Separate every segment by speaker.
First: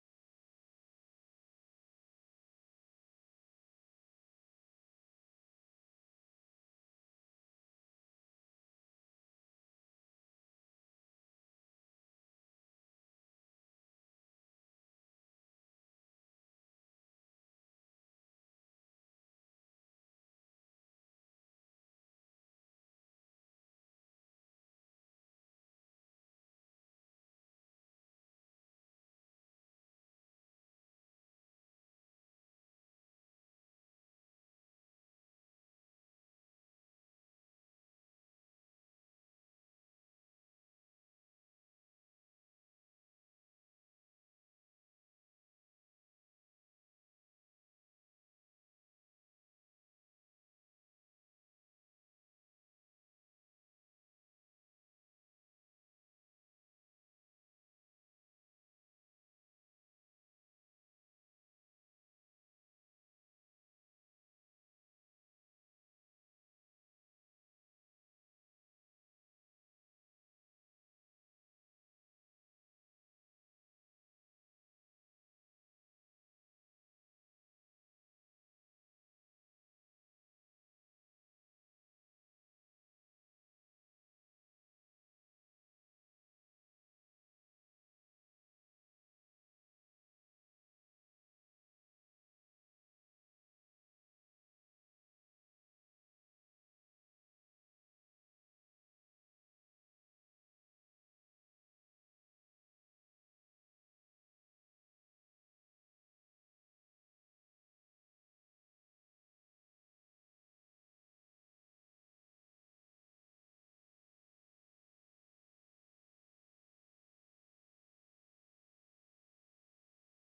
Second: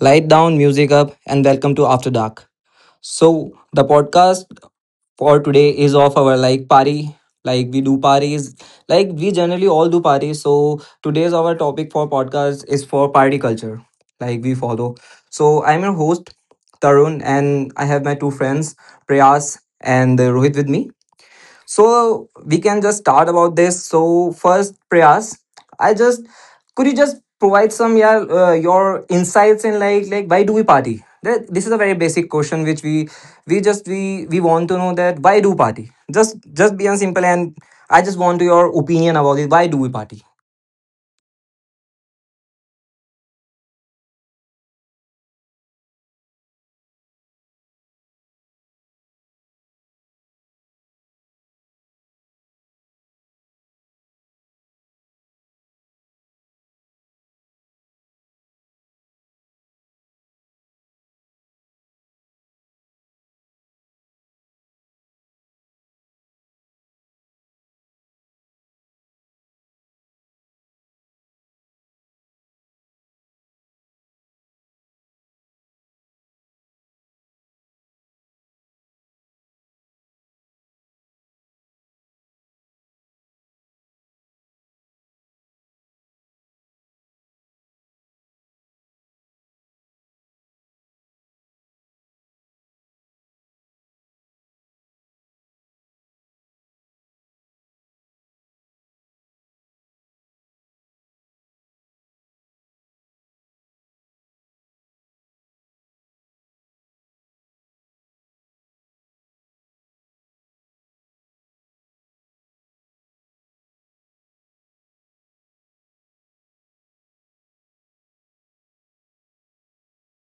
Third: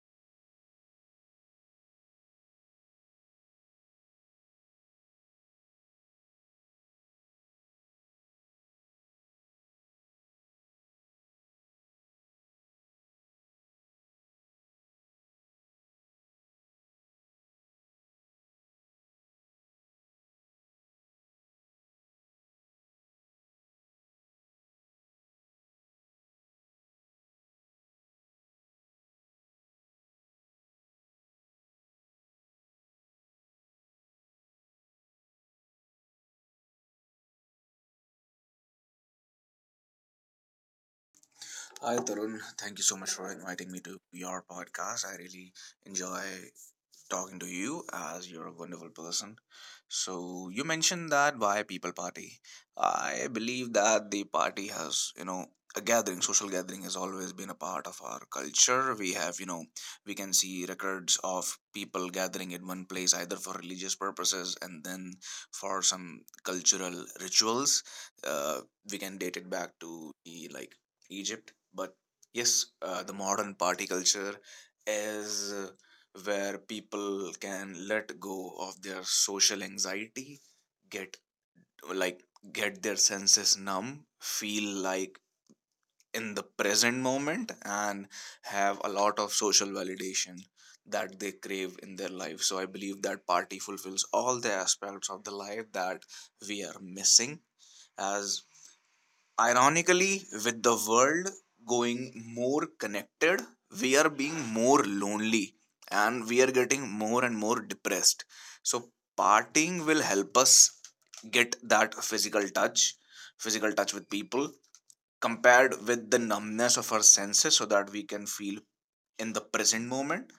Speaker 1: light down, music up, and welcome to After Dark. So, the podcast for today is of our party. Like we do parties, like we generally all do parties. So today's our topic for podcast is for party culture, like we follow. So I'm your host Tarun, and I have my two friends Prayas and Rohit with me. So we can just start about this. So first, Prayas, I just could you just provide some yeah, your insights in like why do we party? That this is a very basic question which we just we want to know that why do party? Just be simple and I just want your opinion about it. Why do we party?
Speaker 2: Hi, Tarun. Thank you so much for inviting me to your podcast. I really enjoy talking to you as you're a wonderful person. So you mentioned that why people party. I believe that the party has, you know, a gathering, social gathering has always been a part of our culture. We have, you know, we can see records of people gathering in one place either for religious purposes and then for some cultural rituals. Uh, we can date it back to the like Egypt, but yes, the modern party culture is where people can let go of their social anxiety, get, like, get their senses numb, feel like in the present moment and have a lot of social validation that they crave in their life. So I believe that party fulfills all the aspects of the life that we are missing as, ironically, with the world going more connected, we are being more lonely and we are getting more and more depressed. So partying will help us get that physical touch with people, compared with the numbness of our senses, so that we can feel in the present moment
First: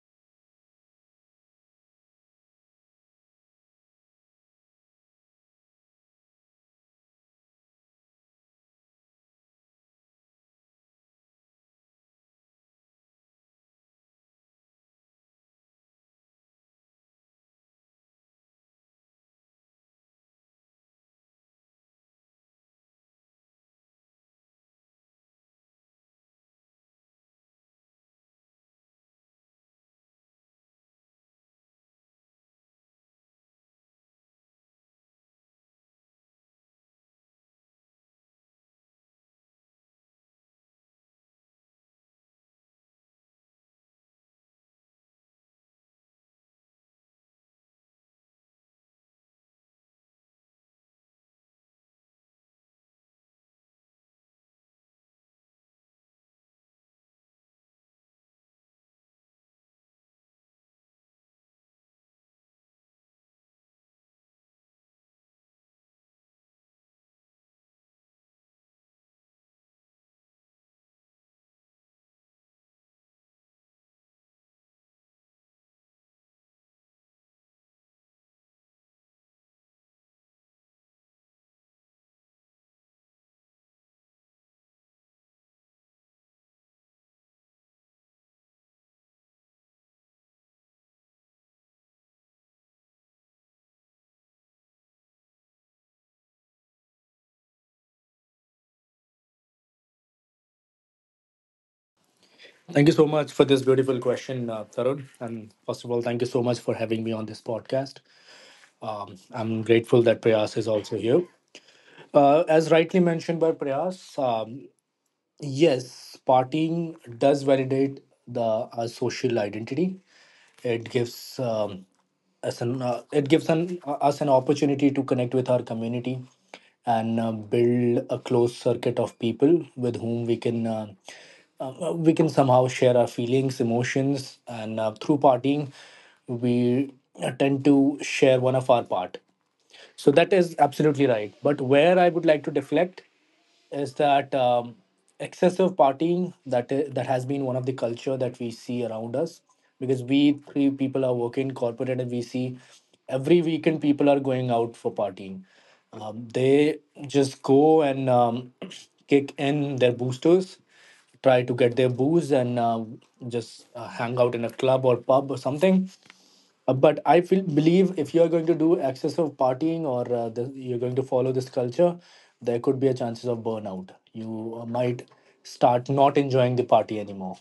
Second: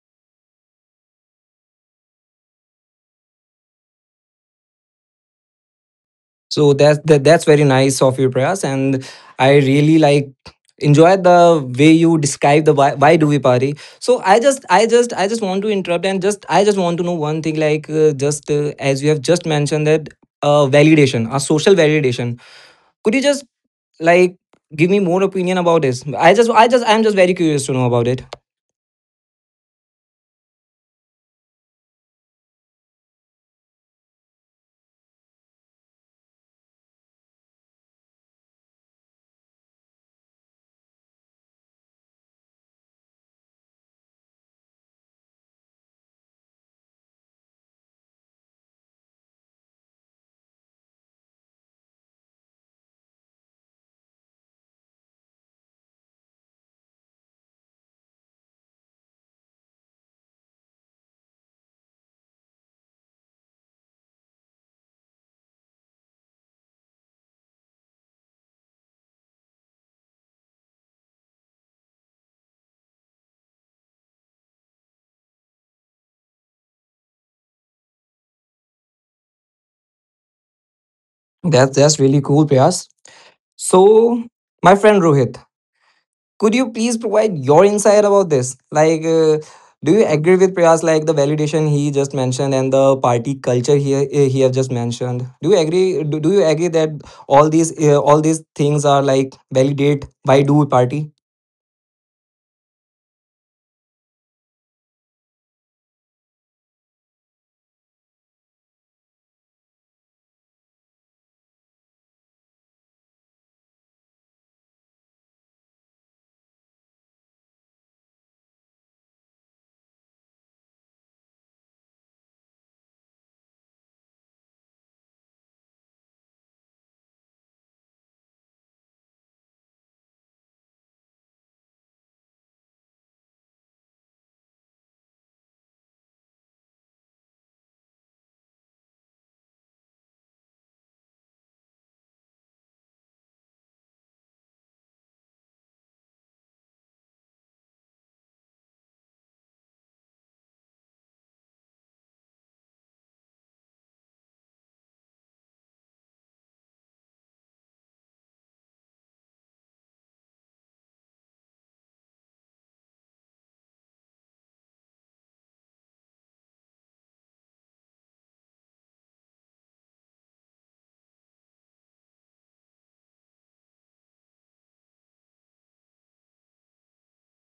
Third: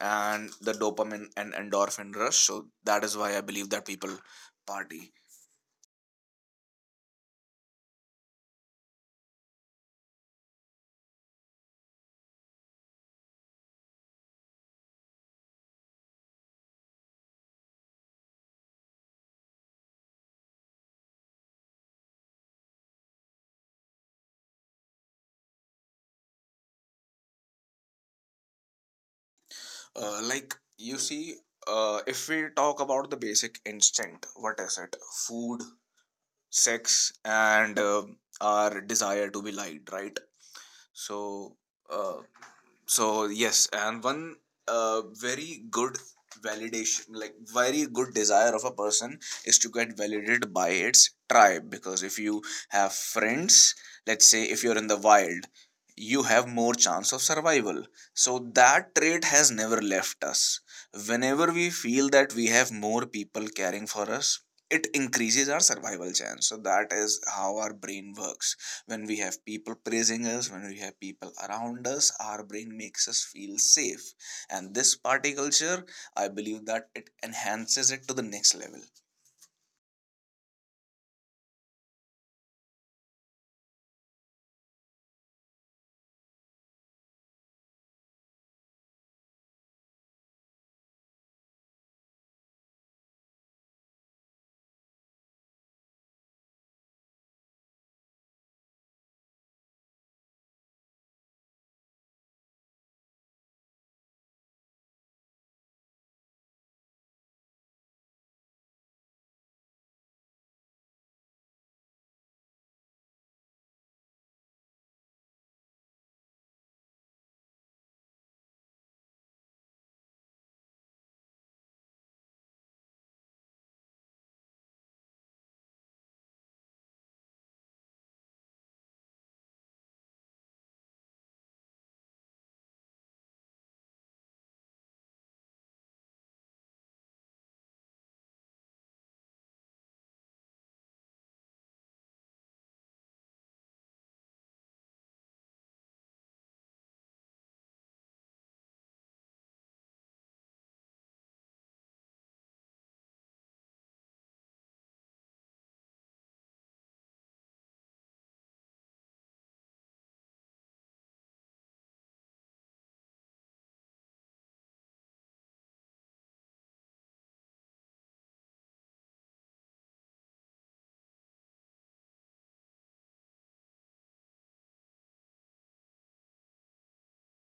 Speaker 2: and the dopamine and endorphin rush. So that is why I believe that people party.
Speaker 1: So that's very nice of you, Prayas, and I really enjoy the way you describe the why do we party. So I just want to interrupt and just I just want to know one thing like just as you have just mentioned that validation, a social validation. Could you just like give me more opinion about this? I'm just very curious to know about it.
Speaker 2: Like you see, if we talk about the basic instinct, what is it? Food, sex, and our desire to be liked, right? So, uh, so yes, and one very good validation, like very good desire of a person, is to get validated by its tribe, because if you have friends, let's say if you're in the wild, you have more chance of survival. So that trait has never left us. Whenever we feel that we have more people caring for us, it increases our survival chance. So that is how our brain works. When we have people praising us, when we have people around us, our brain makes us feel safe. And this party culture, I believe that it enhances it to the next level.
Speaker 1: That's really cool, Prayas. So my friend Rohit. Could you please provide your insight about this? Like, do you agree with Priyas, like the validation he just mentioned and the party culture he have just mentioned? Do you agree? Do you agree that all these things are like validate? Why do we party?
Speaker 3: Thank you so much for this beautiful question, Tarun. And first of all, thank you so much for having me on this podcast. I'm grateful that Prayas is also here. As rightly mentioned by Prayas, yes, partying does validate the social identity. It gives us an it gives us an opportunity to connect with our community and build a close circuit of people with whom we can somehow share our feelings, emotions, and through partying, we tend to share one of our part. So that is absolutely right. But where I would like to deflect is that excessive partying that has been one of the culture that we see around us because we three people are working corporate and we see every weekend people are going out for partying. They just go and kick in their boosters, try to get their booze and just hang out in a club or pub or something but I feel believe if you are going to do excessive partying or you're going to follow this culture, there could be a chances of burnout. You might start not enjoying the party anymore.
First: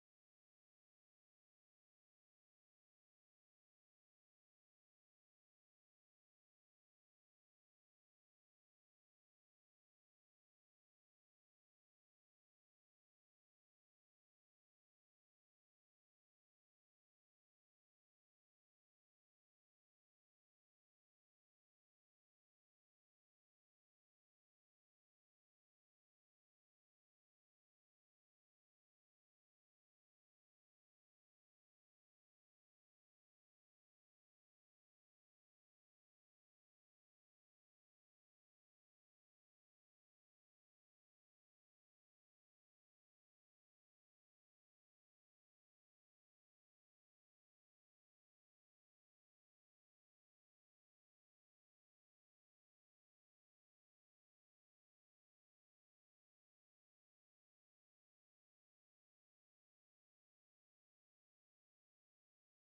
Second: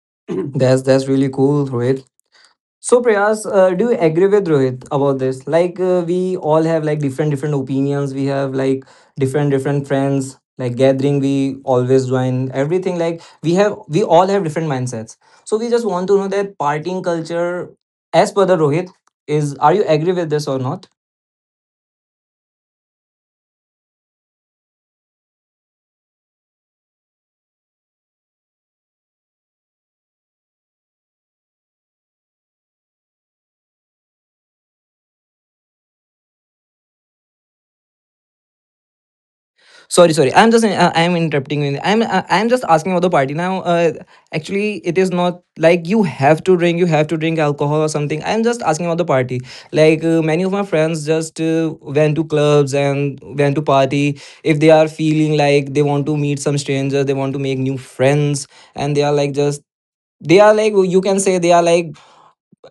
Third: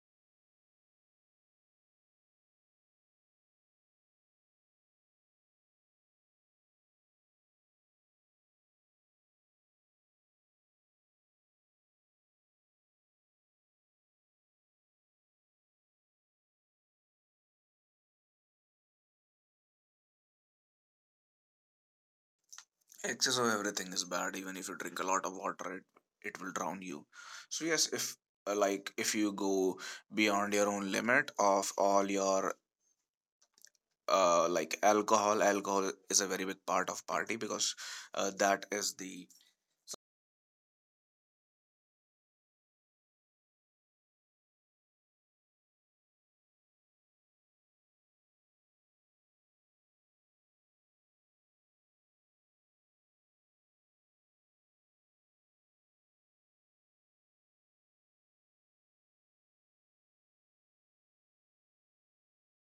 Speaker 1: That's really cool, Rohit. So Prayas, do you agree with Rohit about this? Like we all have like different opinions. We have like different friends. Like gathering, we always join everything. Like we have, we all have different mindsets. So we just want to know that partying culture, as per the Rohit, is are you agree with this or not?
Speaker 2: Excess of everything is bad. Even if you drink a lot of water, it will drown you. So yes, if like if you go beyond your own limit of all your like alcohol, is a very big part of party because that is the—
Speaker 1: Sorry, I'm interrupting you. I'm just asking about the party now. Actually, it is not like you have to drink. Alcohol or something, I'm just asking about the party. Like many of my friends just went to clubs and went to party if they are feeling like they want to meet some stranger, they want to make new friends, and they are like, you can say,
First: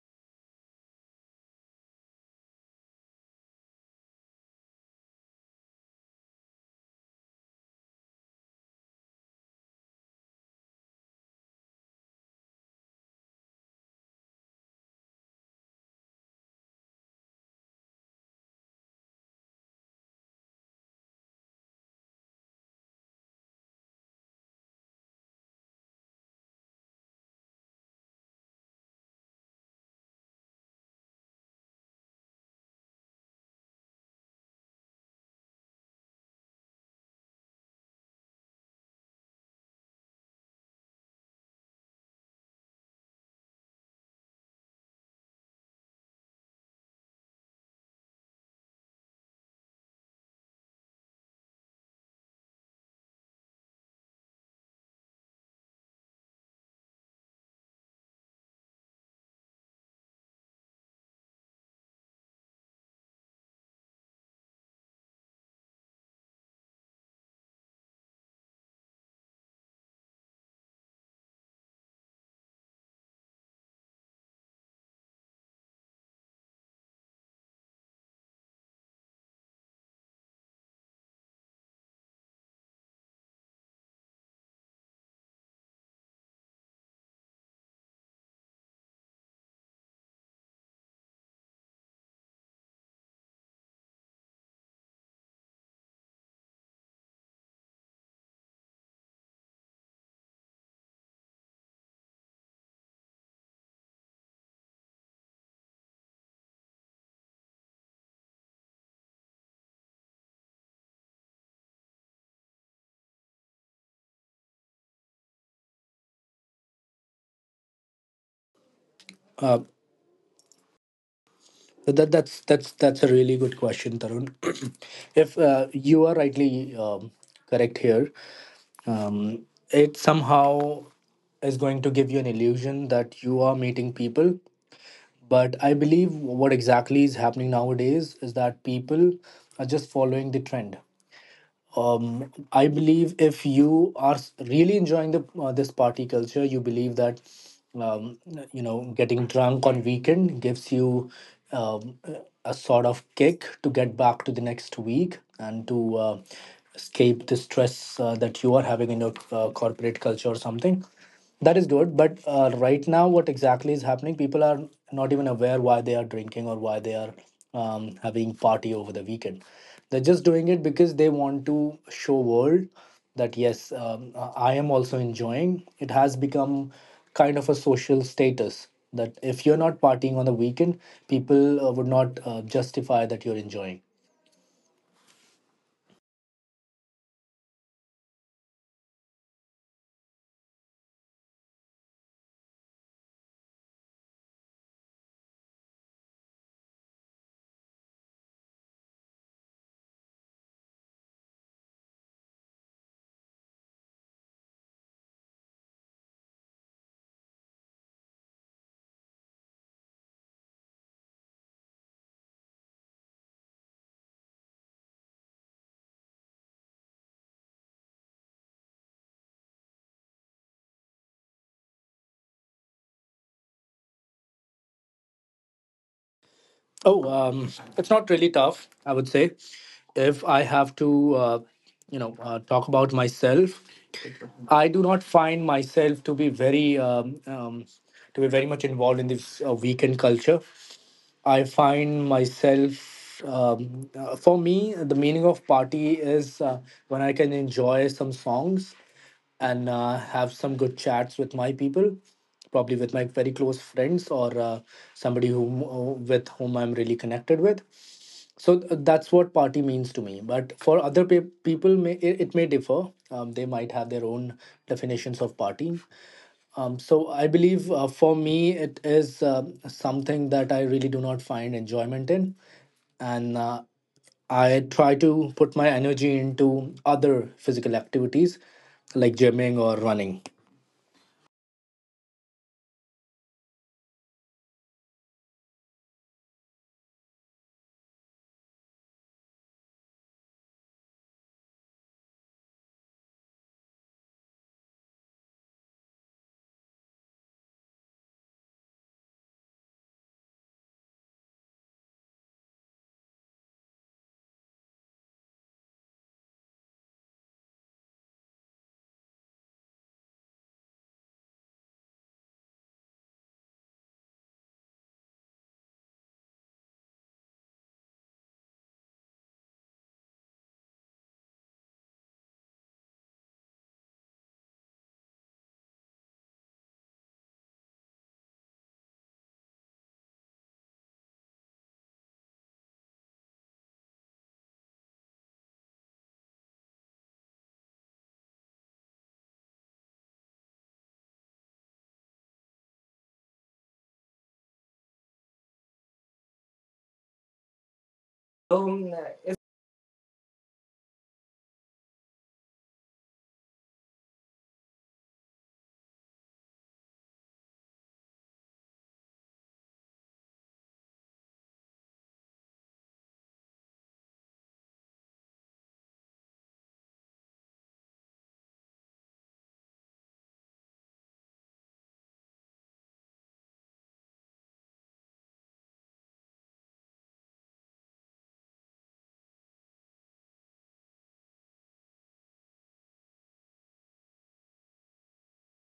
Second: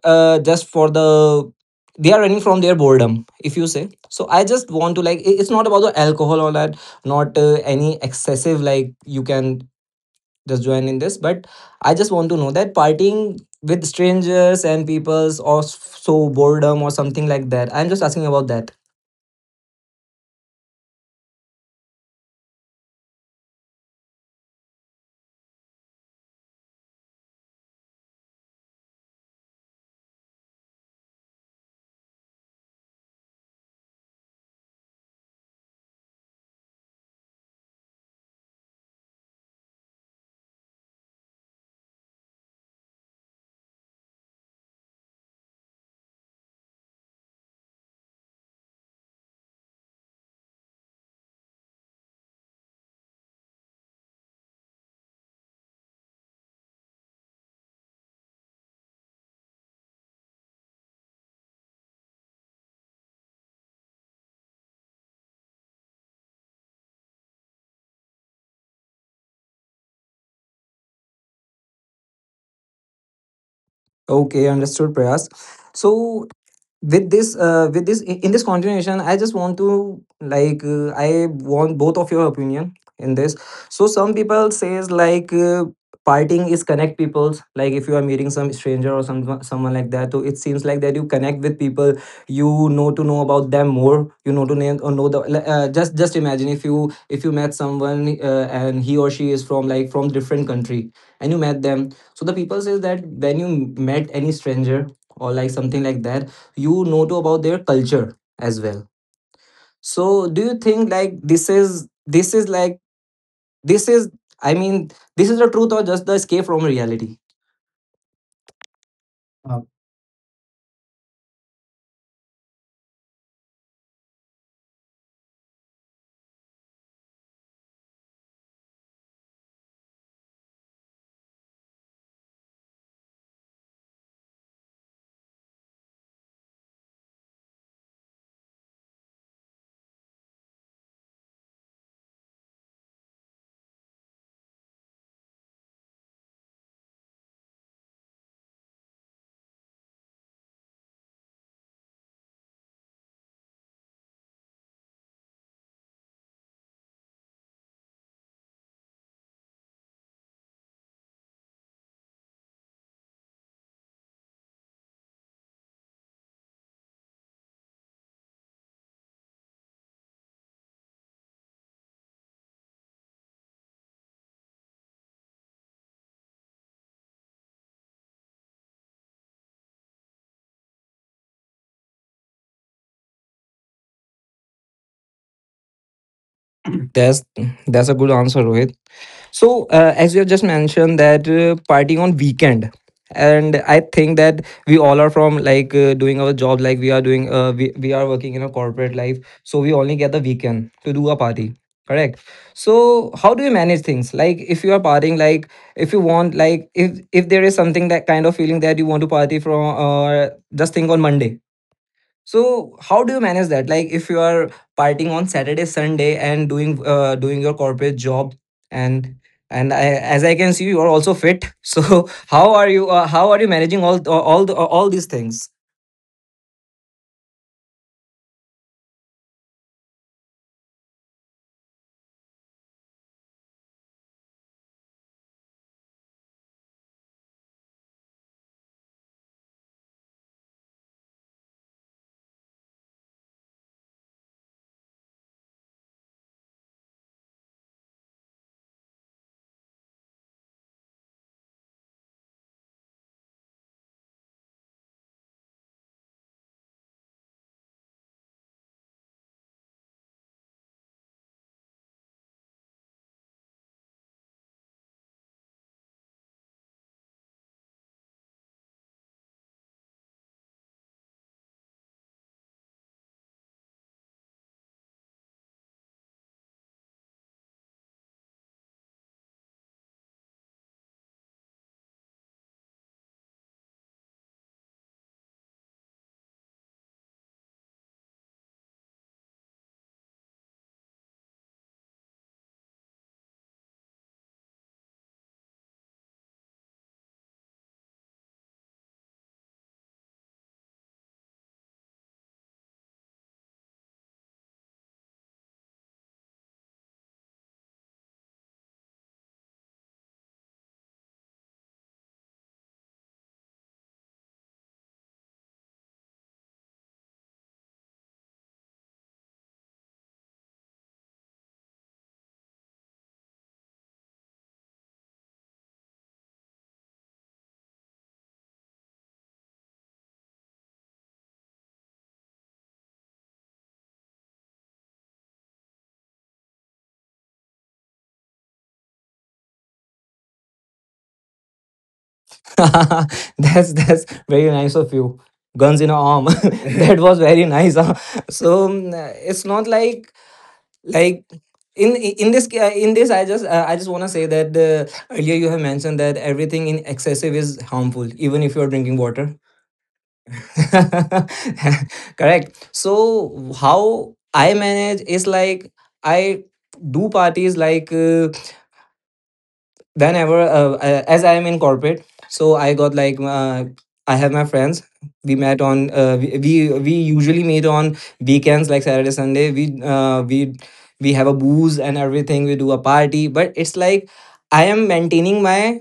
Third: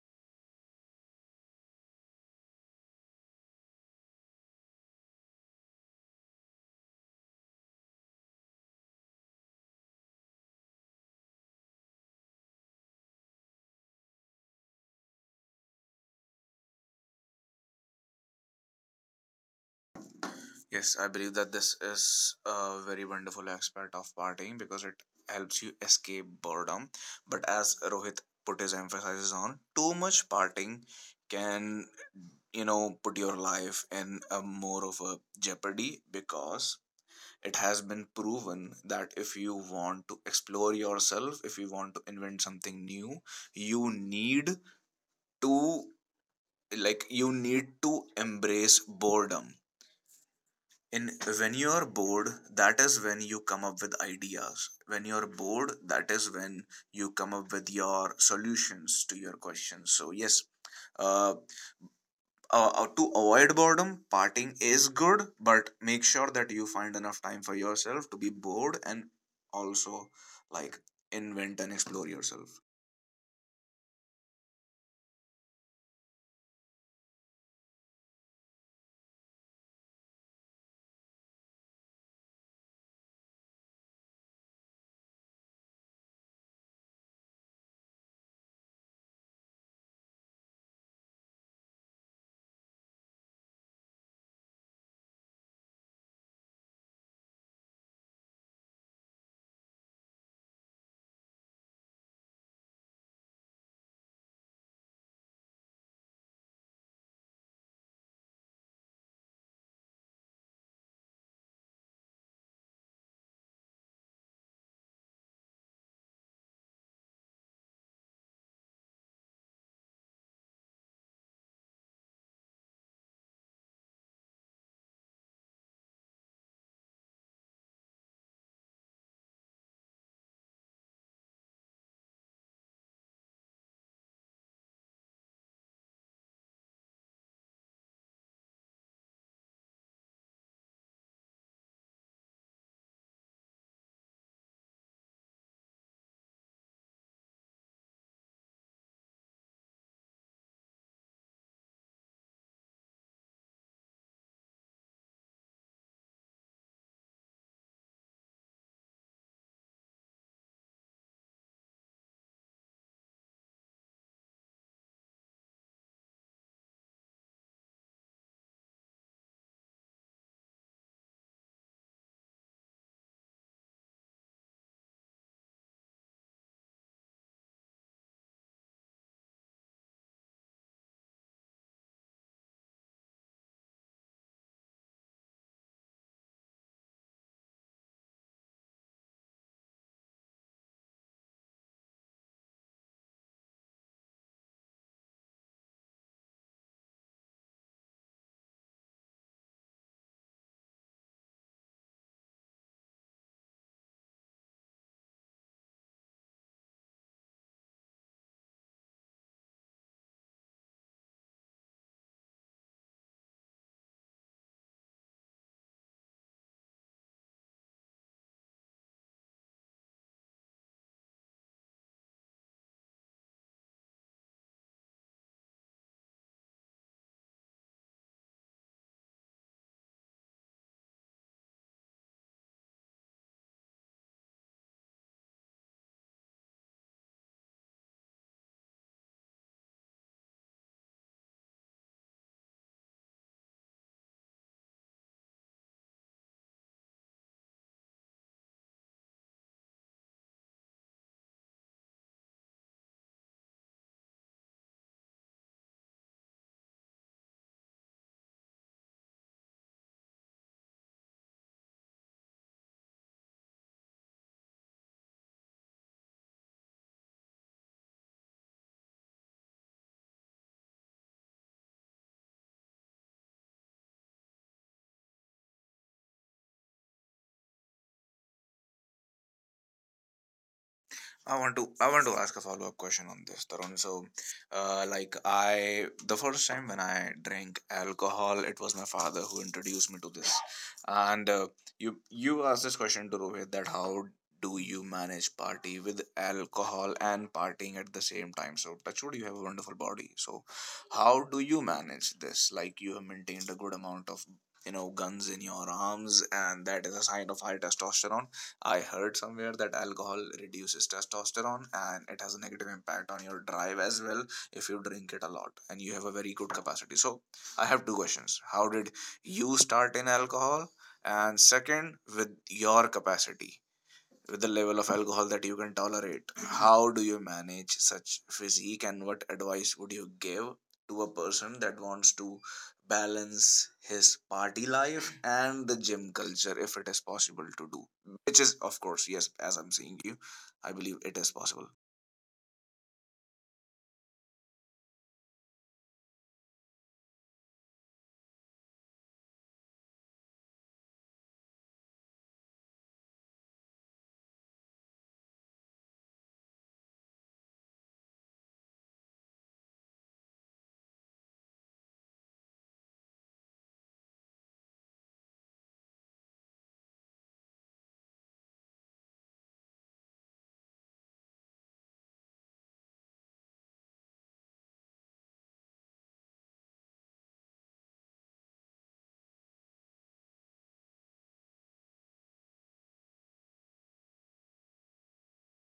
Speaker 1: uh, just for the they are running from their boredom, if you say so. I just want to like, it- it's not about the alcohol or that, not any excessive, like you can just join in this. But I just want to know that partying with strangers and peoples or s- so boredom or something like that, I'm just asking about that.
Speaker 2: Yes, I believe that this is a very wonderful aspect of partying because it helps you escape boredom. But as Rohit put his emphasis on, too much partying can, you know, put your life in a more of a jeopardy, because it has been proven that if you want to explore yourself, if you want to invent something new, you need to, like, you need to embrace boredom. In, when you're bored, that is when you come up with ideas. When you're bored, that is when you come up with your solutions to your questions. So yes, uh, to avoid boredom, parting is good, but make sure that you find enough time for yourself to be bored and also, like, invent and explore yourself.
Speaker 1: Okay, understood, Prayas. So with this, in this continuation, I just want to I want both of your opinion in this. So some people says partying is connect peoples. Like if you are meeting some stranger or some someone like that, so it seems like that you connect with people, you know, to know about them more, you know to name or know the like, just imagine if you, if you met someone and he or she is from like from different country, and you met them. So the people says that when you met any stranger or like something like that, you know to about their culture as well. So do you think like this is, this is i mean this is the truth or just the escape from reality?
Speaker 3: Uh, that's a really good question, Tarun. If you are rightly correct here, um, it somehow is going to give you an illusion that you are meeting people. But I believe what exactly is happening nowadays is that people are just following the trend. I believe if you are really enjoying the this party culture, you believe that um, you know getting drunk on weekend gives you um, a sort of kick to get back to the next week and to escape the stress that you are having in your corporate culture or something. That is good, but right now, what exactly is happening? People are not even aware why they are drinking or why they are having party over the weekend. They're just doing it because they want to show world that yes, I am also enjoying. It has become kind of a social status that if you're not partying on the weekend, people would not justify that you're enjoying.
Speaker 1: That's a good answer, Rohit. So, as you have just mentioned that partying on weekend, and I think that we all are from like doing our job, like we are doing, we are working in a corporate life, so we only get the weekend to do a party. Correct. So, how do you manage things? Like, if you are partying, like if you want, like if there is something that kind of feeling that you want to party from, just think on Monday, so how do you manage that? Like if you are partying on Saturday, Sunday, and doing doing your corporate job, and and I, as I can see, you are also fit. So how are you? How are you managing all these things?
Speaker 3: Oh, it's not really tough, I would say. If I have to, you know, talk about myself, I do not find myself to be very much involved in this weekend culture. I find myself, for me, the meaning of party is when I can enjoy some songs and have some good chats with my people, probably with my very close friends or somebody whom, with whom I'm really connected with. So that's what party means to me. But for other people, may, it may differ. They might have their own definitions of party. So I believe for me it is something that I really do not find enjoyment in, and I try to put my energy into other physical activities like gymming or running.
Speaker 2: I want to, I want to ask a follow up question on this, Tarun. So, like, I, the first time when I drank alcohol, it was my father who introduced me to this. And you, you asked this question to Rohit that how do you manage party with alcohol and partying at the same time? So, touchwood, you have a wonderful body. So how do you manage this? Like, you have maintained a good amount of, you know, guns in your arms, and that is a sign of high testosterone. I heard somewhere that alcohol reduces testosterone and it has a negative impact on your drive as well if you drink it a lot, and you have a very good capacity. So I have two questions. How did you start in alcohol? And second, with your capacity, with the level of alcohol that you can tolerate, how do you manage such physique, and what advice would you give to a person that wants to balance his party life and the gym culture, if it is possible to do? Which is, of course, yes, as I'm saying you, I believe it is possible.
Speaker 1: That's very nice of you. Guns in a arm. That was very nice. Huh? So
Speaker 3: Um,
Speaker 1: it's
Speaker 3: it's
Speaker 1: not like, like in this ca- in this I just want to say that earlier you have mentioned that everything in excessive is harmful, even if you are drinking water. Correct. So how I manage is like I do parties like whenever as I am in corporate. So I got like I have my friends. We met on we usually meet on weekends like Saturday Sunday. We have a booze and everything. We do a party, but it's like I am maintaining my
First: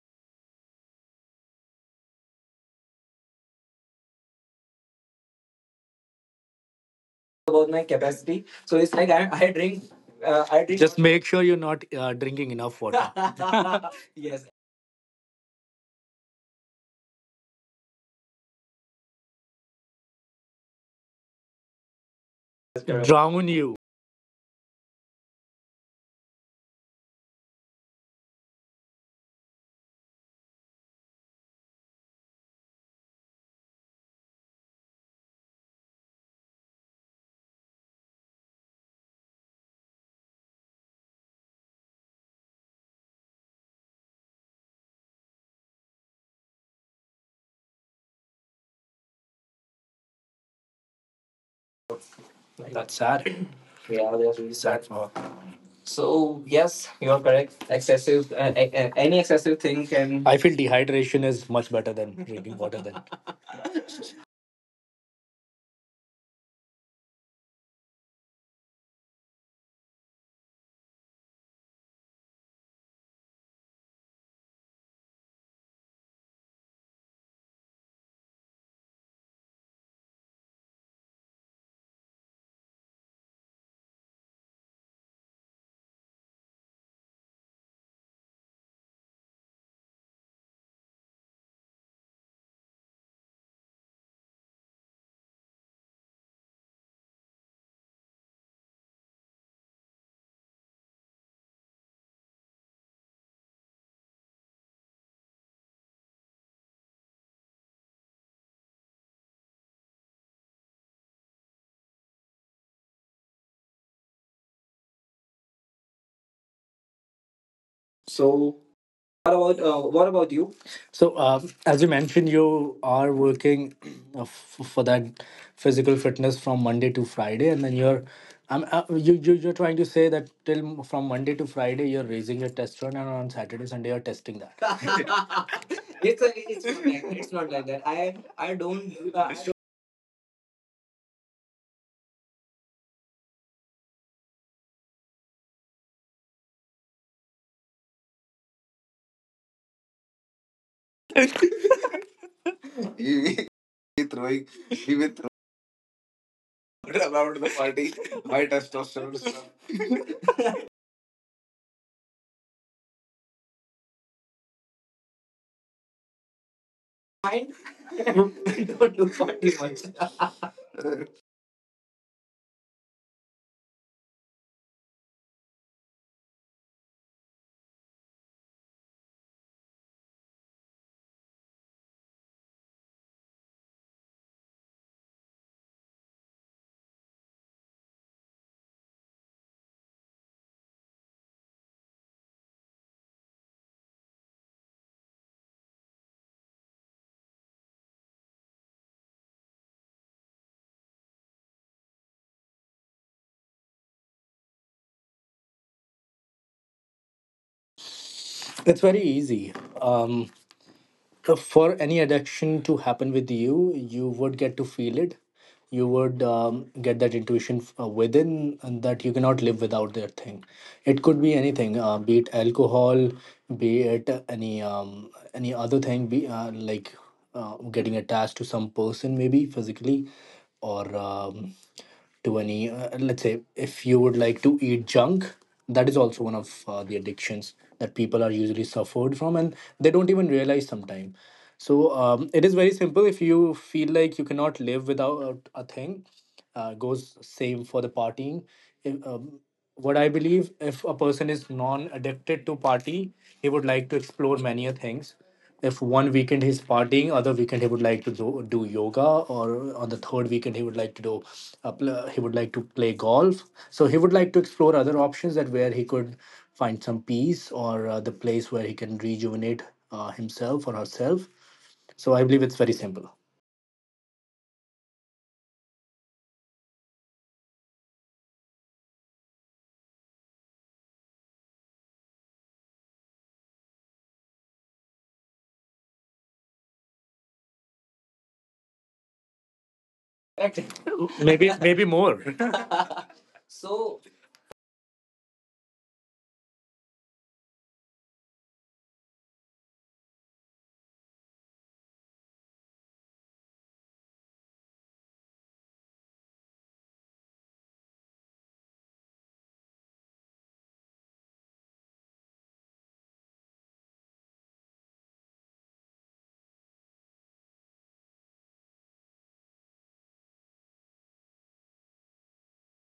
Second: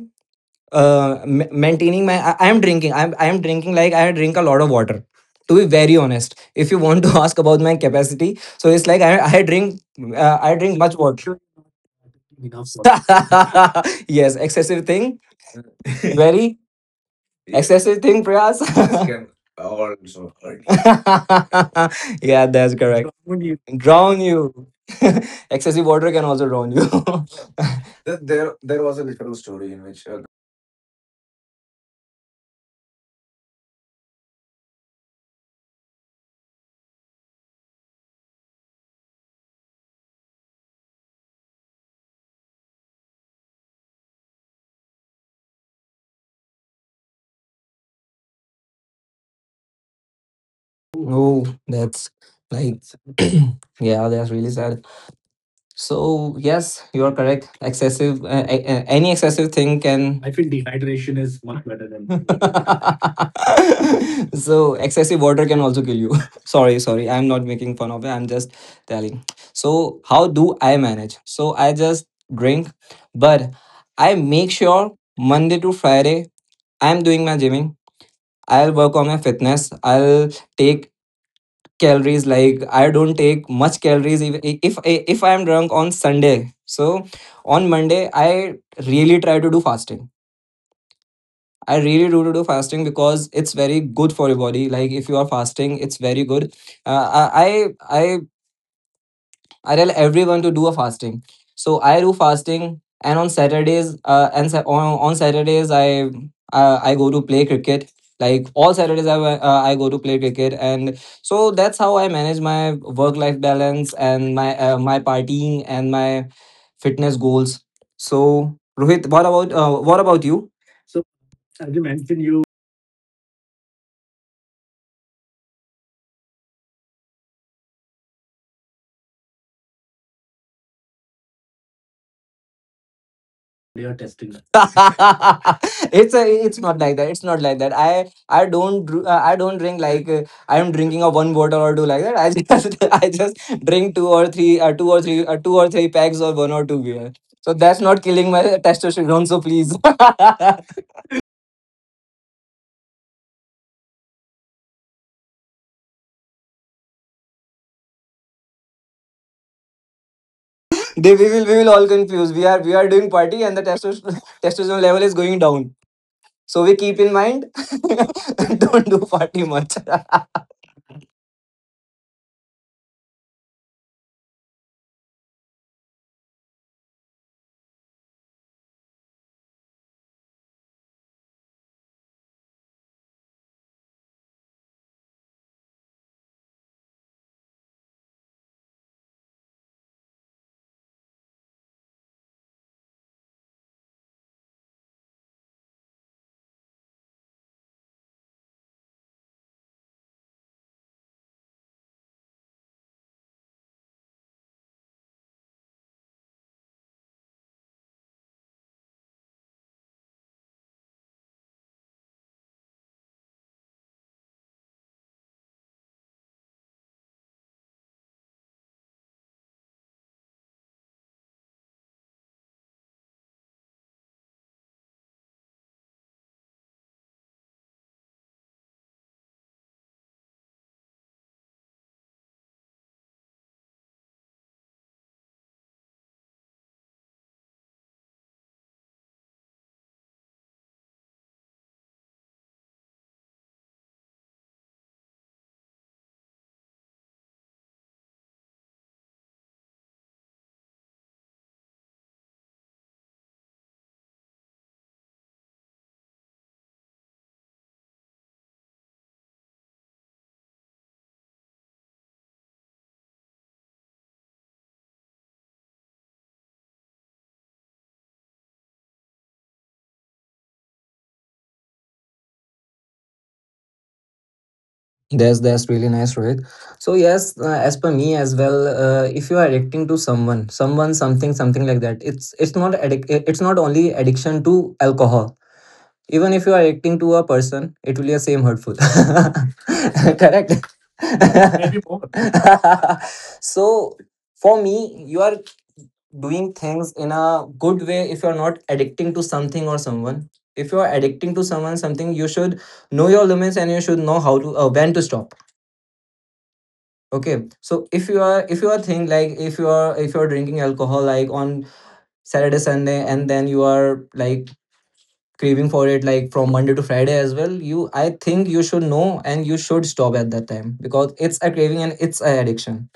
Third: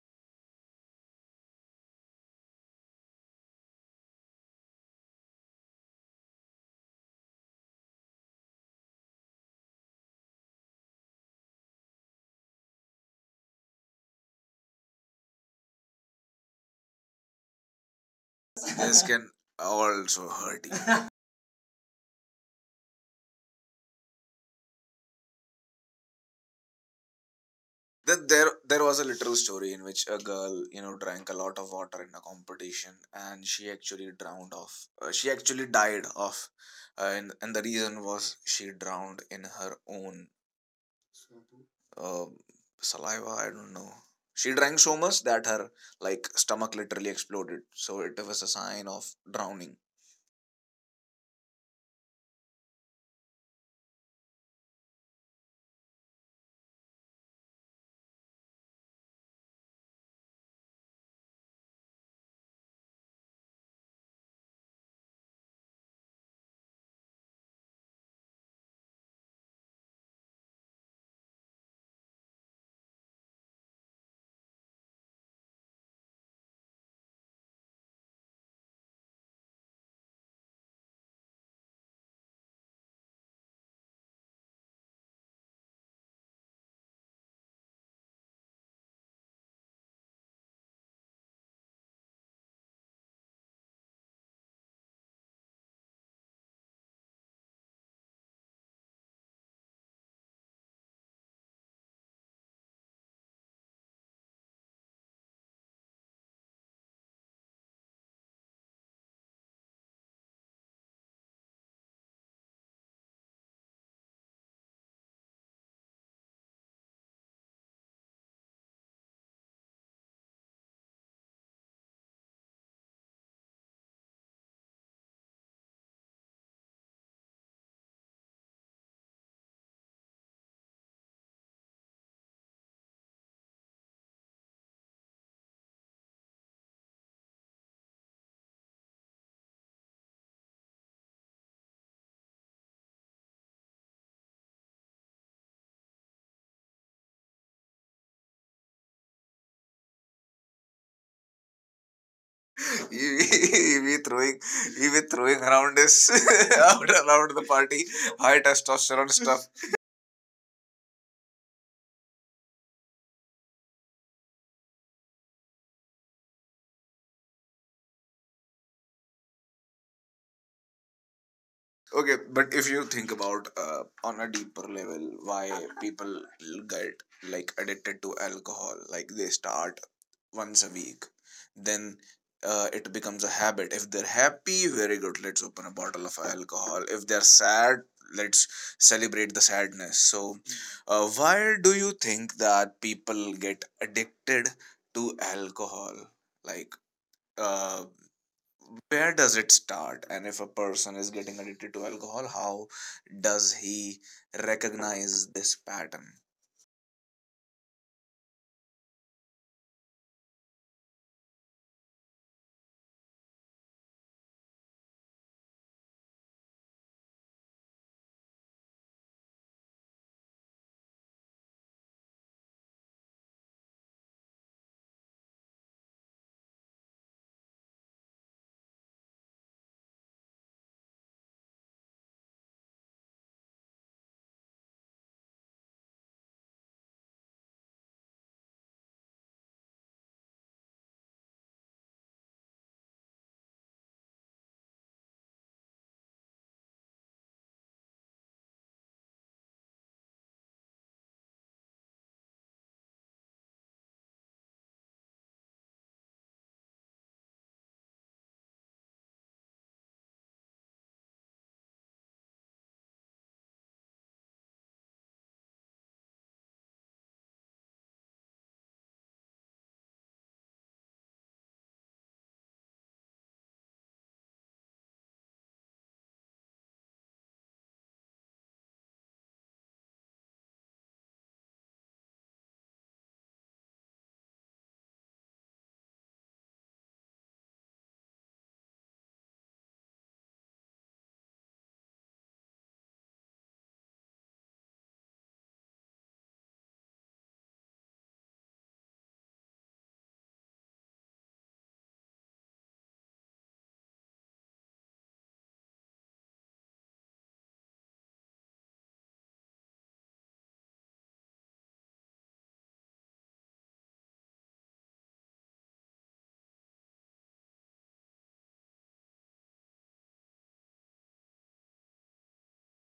Speaker 1: I am drinking, I am drinking like I drink a lot of water, to be very honest. If you want to ask about
Speaker 3: about
Speaker 1: my
Speaker 3: my
Speaker 1: capacity,
Speaker 3: capacity.
Speaker 1: so
Speaker 3: So
Speaker 1: it's
Speaker 3: it's
Speaker 1: like
Speaker 3: like
Speaker 1: I
Speaker 3: I
Speaker 1: drink,
Speaker 3: drink.
Speaker 1: I
Speaker 3: I
Speaker 1: drink
Speaker 3: drink.
Speaker 1: much
Speaker 3: Just make
Speaker 1: water.
Speaker 3: sure you're not drinking
Speaker 1: Enough
Speaker 3: enough water.
Speaker 1: water. Yes,
Speaker 3: Yes.
Speaker 1: excessive thing. Very Yeah. Excessive thing, Prayas.
Speaker 2: This can also hurt you.
Speaker 1: Yeah, that's correct. Drown
Speaker 3: Drown
Speaker 1: you.
Speaker 3: you.
Speaker 1: Drown you. Excessive water can also drown you.
Speaker 2: Then there was a literal story in which a girl, you know, drank a lot of water in a competition, and she actually drowned off. She actually died off, and the reason was she drowned in her own uh, saliva. I don't know. She drank so much that her, like, stomach literally exploded. So it was a sign of drowning.
Speaker 1: Oh, that's like
Speaker 3: That's sad. Yeah,
Speaker 1: yeah, that's
Speaker 3: that's
Speaker 1: really
Speaker 3: really
Speaker 1: sad.
Speaker 3: sad.
Speaker 1: So
Speaker 3: So
Speaker 1: yes,
Speaker 3: yes,
Speaker 1: you are
Speaker 3: you're
Speaker 1: correct.
Speaker 3: correct. Excessive,
Speaker 1: Any
Speaker 3: any
Speaker 1: excessive
Speaker 3: excessive
Speaker 1: thing
Speaker 3: thing can.
Speaker 1: can.
Speaker 3: I feel dehydration is much better than drinking water then.
Speaker 1: So excessive water can also kill you. Sorry, sorry. I'm not making fun of it. I'm just telling. So how do I manage? So I just drink, but I make sure Monday to Friday I'm doing my gymming. I'll work on my fitness. I'll take calories, like I don't take much calories. If I am drunk on Sunday, so on Monday I really try to do fasting. I really do to do fasting because it's very good for your body. Like if you are fasting, it's very good. uh, i i I I tell everyone to do a fasting. So I do fasting, and on Saturdays, on Saturdays I go to play cricket. Like all Saturdays, I go to play cricket, and so that's how I manage my work life balance and my my partying and my fitness goals.
Speaker 3: So
Speaker 1: So Rohit,
Speaker 3: what
Speaker 1: what
Speaker 3: about
Speaker 1: about
Speaker 3: you?
Speaker 1: you?
Speaker 3: So, as you mentioned, you are working for that physical fitness from Monday to Friday, and then you're, you, you you're trying to say that from Monday to Friday you're raising your testosterone, and on Saturday Sunday you're testing that. It's a,
Speaker 1: It's a,
Speaker 3: it's not
Speaker 1: it's not
Speaker 3: like
Speaker 1: like
Speaker 3: that.
Speaker 1: that,
Speaker 3: It's
Speaker 1: it's
Speaker 3: not
Speaker 1: not
Speaker 3: like
Speaker 1: like
Speaker 3: that.
Speaker 1: that.
Speaker 3: I I don't. I
Speaker 1: I don't drink like I'm drinking of one bottle or two like that. I just I just drink two or three packs or one or two beer. So that's not killing my testosterone, so please.
Speaker 2: he he be throwing, he be throwing around this out around the party high testosterone stuff.
Speaker 1: They, we will all confuse, we are doing party and the testosterone testosterone level is going down. So we keep in
Speaker 3: we
Speaker 1: mind,
Speaker 3: don't
Speaker 1: don't
Speaker 3: do
Speaker 1: do
Speaker 3: party
Speaker 1: party
Speaker 3: much.
Speaker 1: much.
Speaker 2: Okay, but if you think about, on a deeper level, why people get, like, addicted to alcohol, like they start once a week, then it becomes a habit. If they're happy, very good, let's open a bottle of alcohol. If they're sad, let's celebrate the sadness. So, why do you think that people get addicted to alcohol? Like, uh, where does it start, and if a person is getting addicted to alcohol, how does he recognize this pattern?
Speaker 3: It's very easy. Um, for any addiction to happen with you, you would get to feel it. You would get that intuition within and that you cannot live without that thing. It could be anything, be it alcohol, be it any other thing, be like getting attached to some person maybe physically, or to any let's say if you would like to eat junk, that is also one of the addictions that people are usually suffered from and they don't even realize sometime. So it is very simple. If you feel like you cannot live without a thing, goes same for the partying. If, What I believe, if a person is non addicted to party, he would like to explore many a things. If one weekend he's partying, other weekend he would like to do yoga, or on the third weekend he would like to do he would like to play golf. So he would like to explore other options, that where he could find some peace or the place where he can rejuvenate himself or herself. So I believe it's very simple.
Speaker 1: That's really nice, Rohit. So yes, as per me as well, if you are addicting to someone, someone, something, something like that, it's not addic-, it's not only addiction to alcohol. Even if you are addicting to a person, it will be the same hurtful. Correct.
Speaker 3: Correct. Maybe maybe more.
Speaker 1: So
Speaker 3: So
Speaker 1: for me, you are doing things in a good way if you are not addicting to something or someone. If you are addicting to someone something, you should know your limits and you should know how to when to stop. Okay, so if you are, if you are thinking, like if you are, if you are drinking alcohol like on Saturday Sunday and then you are like craving for it like from Monday to Friday as well, you, I think you should know and you should stop at that time because it's a craving and it's a addiction.